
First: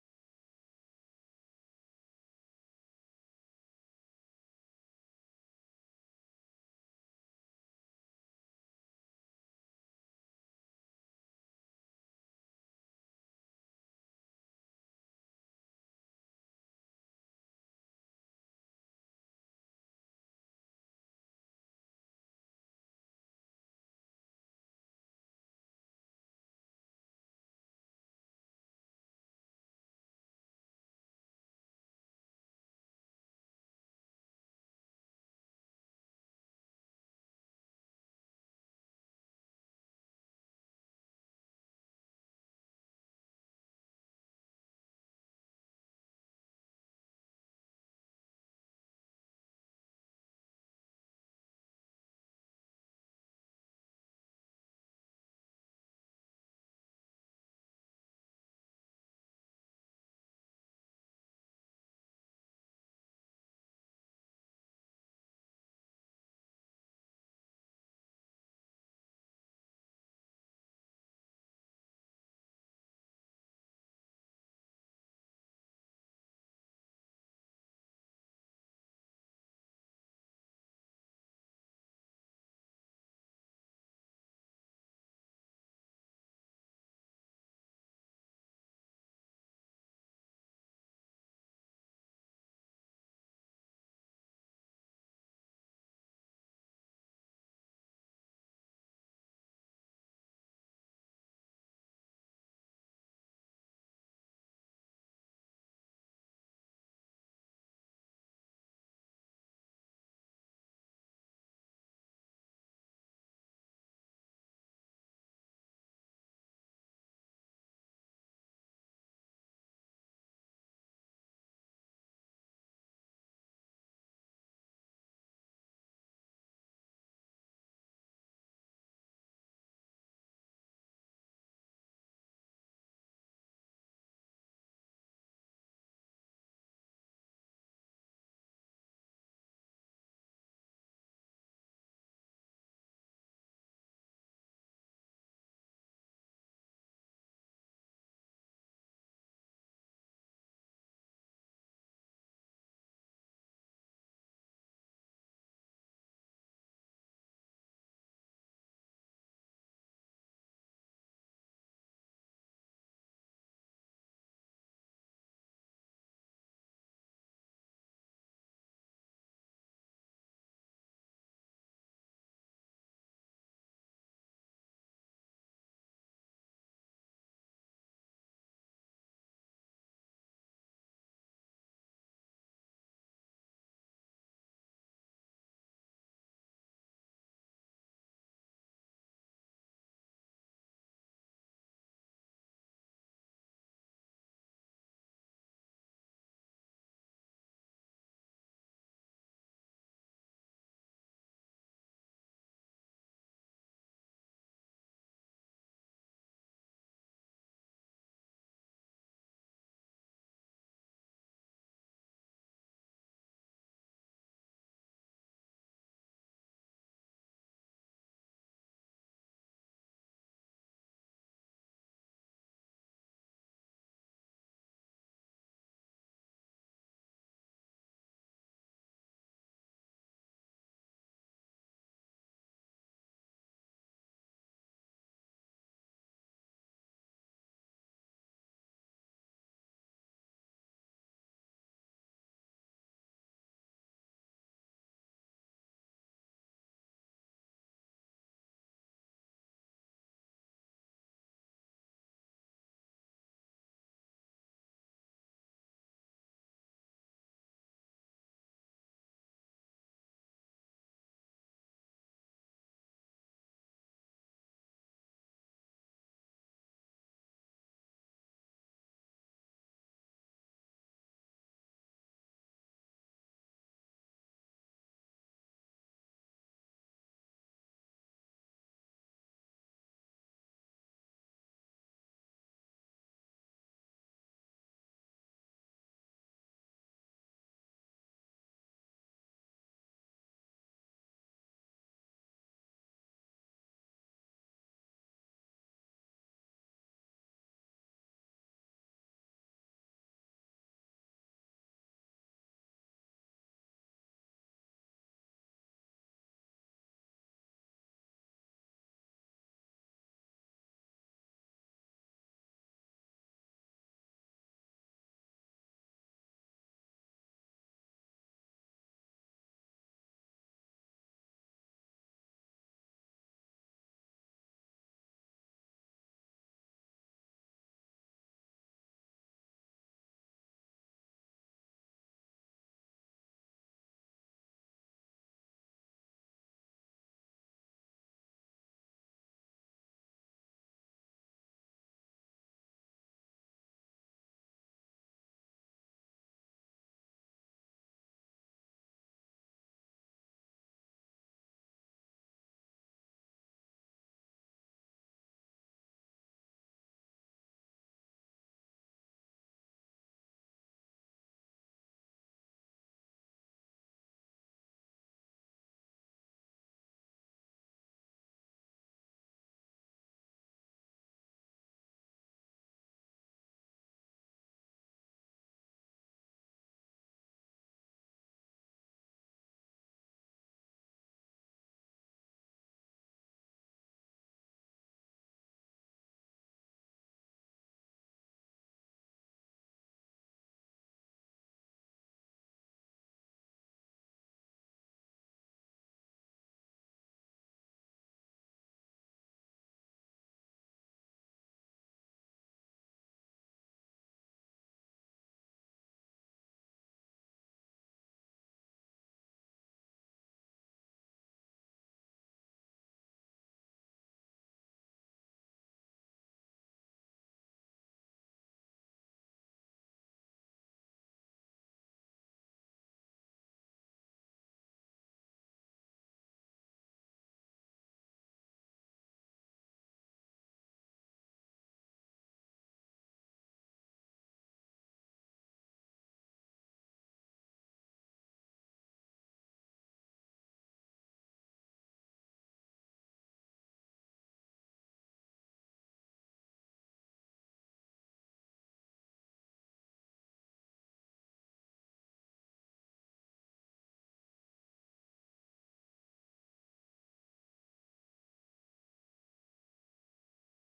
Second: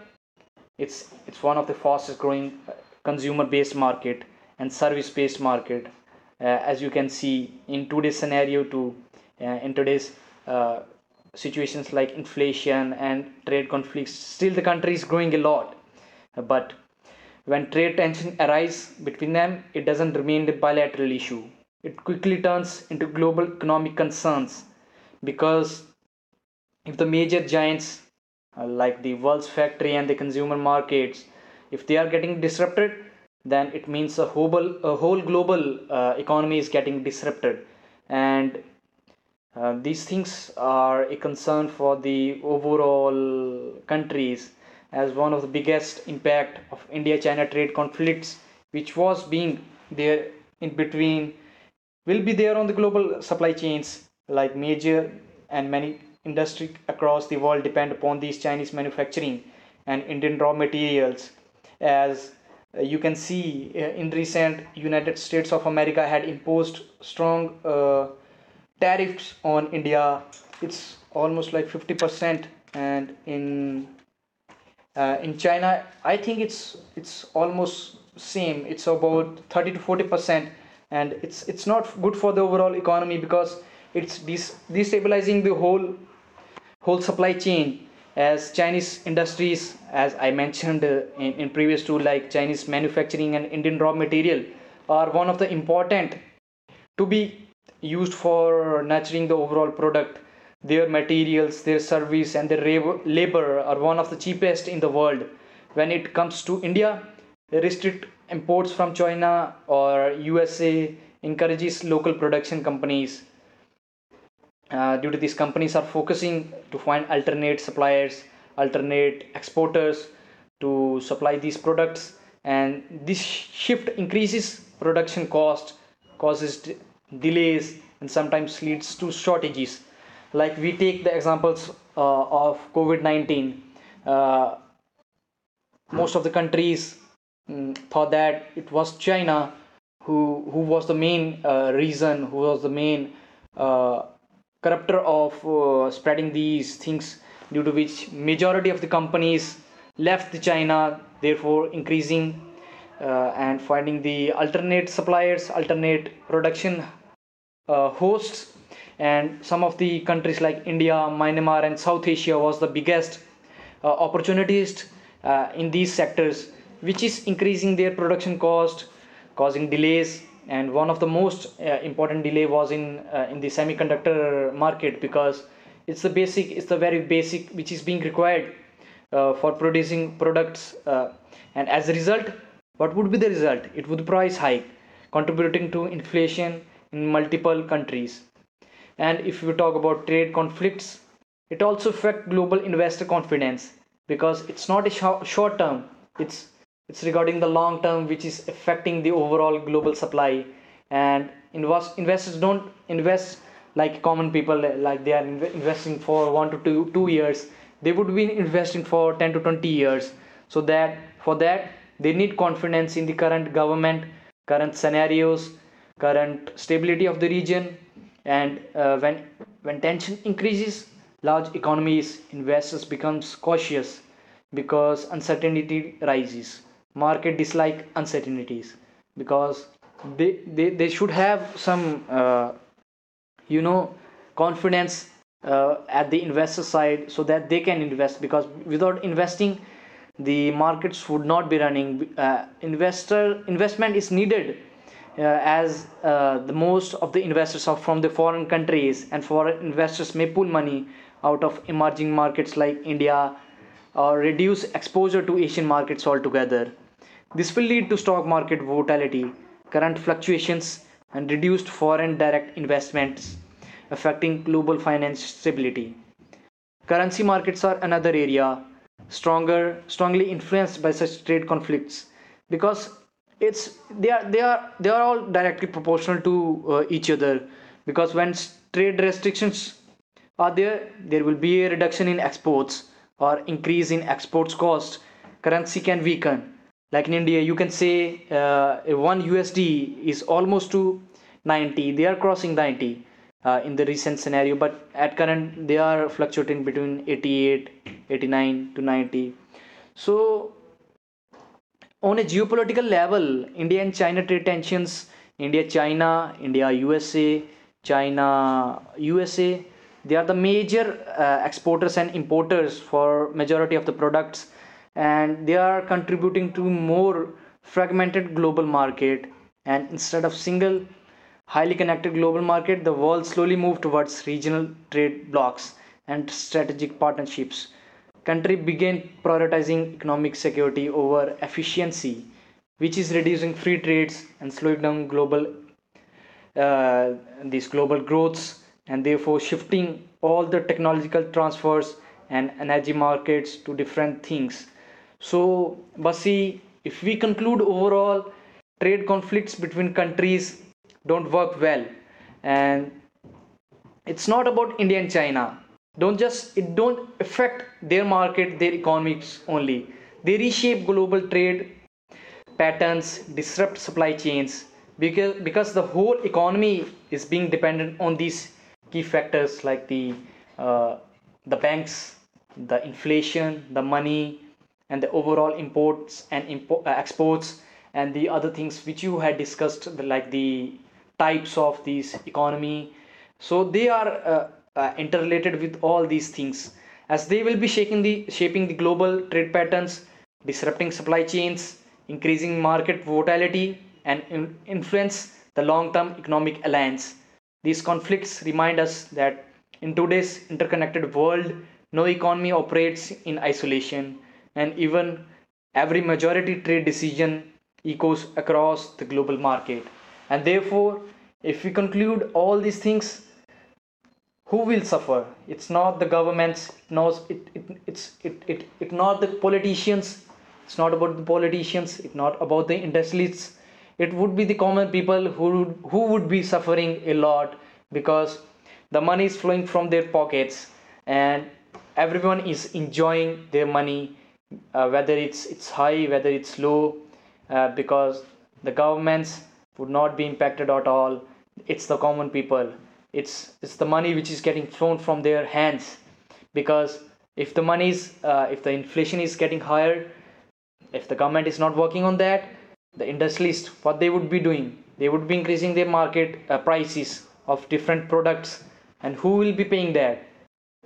A: it's one of the fastest growing consumer-based market and service-based market. Uh, as you can see in today's scenario, too, in today's uh, situations like inflation and trade conflicts, still the country is growing a lot. But when trade tension arises between them, it doesn't remain a bilateral issue. It quickly turns into global economic concerns because if the major giants, like the world's factory and the consumer markets, if they are getting disrupted, then it means a whole global economy is getting disrupted. And these things are a concern for the overall countries, as one of the biggest impact of India-China trade conflicts, which was being there in between, will be there on the global supply chains. Like major and many industry across the world depend upon these Chinese manufacturing and Indian raw materials, as you can see in recent United States of America had imposed strong. Tariffs on India. It's almost like 50%, and in China, I think it's almost same. It's about 30 to 40%, and it's not good for the overall economy because it's destabilizing the whole supply chain as Chinese industries, as I mentioned in previous two, like Chinese manufacturing and Indian raw material, are one of the important to be used for nurturing the overall product. Their materials, their service, and their labor are one of the cheapest in the world. When it comes to India, restrict imports from China or USA, encourages local production companies. Due to these companies are focusing to find alternate suppliers, alternate exporters to supply these products. And this shift increases production cost, causes delays, and sometimes leads to shortages. Like we take the examples of covid-19. uh, most of the countries, mm, thought that it was China who was the main reason, who was the main uh, corruptor of spreading these things, due to which majority of the companies left the China, therefore increasing and finding the alternate suppliers, alternate production hosts. And some of the countries like India, Myanmar, and South Asia was the biggest opportunities in these sectors, which is increasing their production cost, causing delays. And one of the most important delay was in the semiconductor market because it's the basic, it's the very basic which is being required for producing products. And as a result, what would be the result, it would price hike, contributing to inflation in multiple countries. And if we talk about trade conflicts, it also affects global investor confidence because it's not a sh short term, it's it's regarding the long term, which is affecting the overall global supply. And investors don't invest like common people, like they are investing for one to 2 years. They would be investing for 10 to 20 years. So that for that, they need confidence in the current government, current scenarios, current stability of the region, and when tension increases, large economies investors becomes cautious because uncertainty rises, market dislike uncertainties. Because they should have some you know confidence at the investor side so that they can invest. Because without investing, the markets would not be running. Investor investment is needed, as the most of the investors are from the foreign countries. And foreign investors may pull money out of emerging markets like India or reduce exposure to Asian markets altogether. This will lead to stock market volatility, current fluctuations, and reduced foreign direct investments, affecting global finance stability. Currency markets are another area strongly influenced by such trade conflicts because it's they are all directly proportional to each other. Because when trade restrictions are there, there will be a reduction in exports or increase in exports cost, currency can weaken. Like in India, you can say 1 USD is almost to 90, they are crossing 90 in the recent scenario, but at current they are fluctuating between 88 89 to 90. So on a geopolitical level, India and China trade tensions, India China, India USA, China USA, they are the major exporters and importers for majority of the products. And they are contributing to more fragmented global market. And instead of single highly connected global market, the world slowly moved towards regional trade blocs and strategic partnerships. Country began prioritizing economic security over efficiency, which is reducing free trades and slowing down global uh, these global growths and therefore shifting all the technological transfers and energy markets to different things. So, Basi, if we conclude overall, trade conflicts between countries don't work well, and it's not about India and China. Don't just it don't affect their market, their economics only. They reshape global trade patterns, disrupt supply chains because the whole economy is being dependent on these key factors like uh, the banks, the inflation, the money, and the overall imports and exports, and the other things which you had discussed, like the types of these economy. So they are uh, interrelated with all these things as they will be shaking the shaping the global trade patterns, disrupting supply chains, increasing market volatility, and influence the long-term economic alliance. These conflicts remind us that in today's interconnected world, no economy operates in isolation, and even every majority trade decision echoes across the global market. And therefore, if we conclude all these things, who will suffer, it's not the governments knows it, it it's it, it it not the politicians. It's not about the politicians, it's not about the industrialists. It would be the common people who would be suffering a lot because the money is flowing from their pockets, and everyone is enjoying their money, whether it's high, whether it's low, because the governments would not be impacted at all. It's the common people. It's it's the money which is getting thrown from their hands, because if the money is if the inflation is getting higher, if the government is not working on that, the industrialists, what they would be doing, they would be increasing their market prices of different products. And who will be paying that?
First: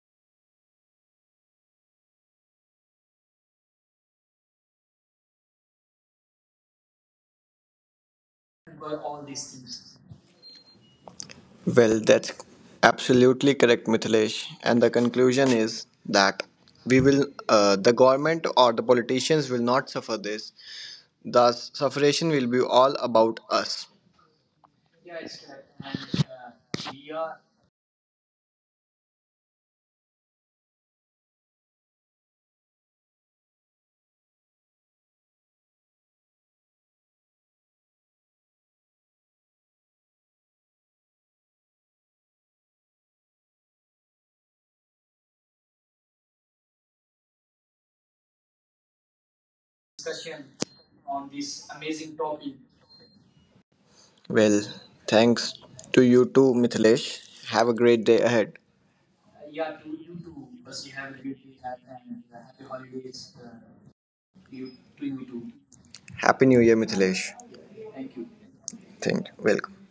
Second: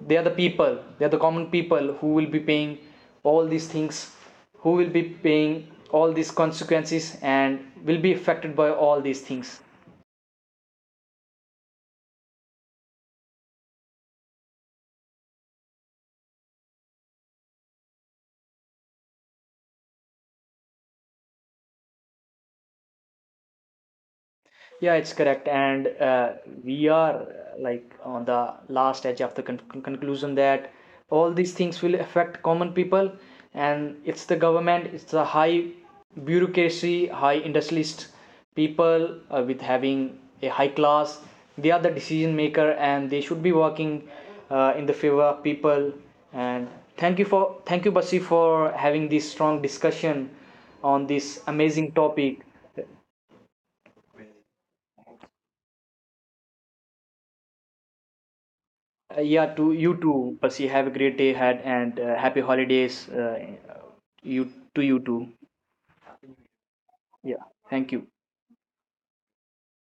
A: They are the people, they are the common people who will be paying all these things, who will be paying all these consequences and will be affected by all these things.
B: Well, that's absolutely correct, Mithilesh, and the conclusion is that we will the government or the politicians will not suffer this. The sufferation will be all about us.
A: Yeah, it's correct. And we are like on the last edge of the conclusion that all these things will affect common people, and it's the government, it's the high bureaucracy, high industrialist people with having a high class. They are the decision maker, and they should be working in the favor of people. And thank you, Basi, for having this strong discussion on this amazing topic.
B: Well, thanks to you too, Mithilesh. Have a great day ahead.
A: Yeah, to you too, Percy. Have a great day ahead, and happy holidays. You to you too.
B: Happy new year, Mithilesh.
A: Yeah, thank you.
B: Thank you. Welcome.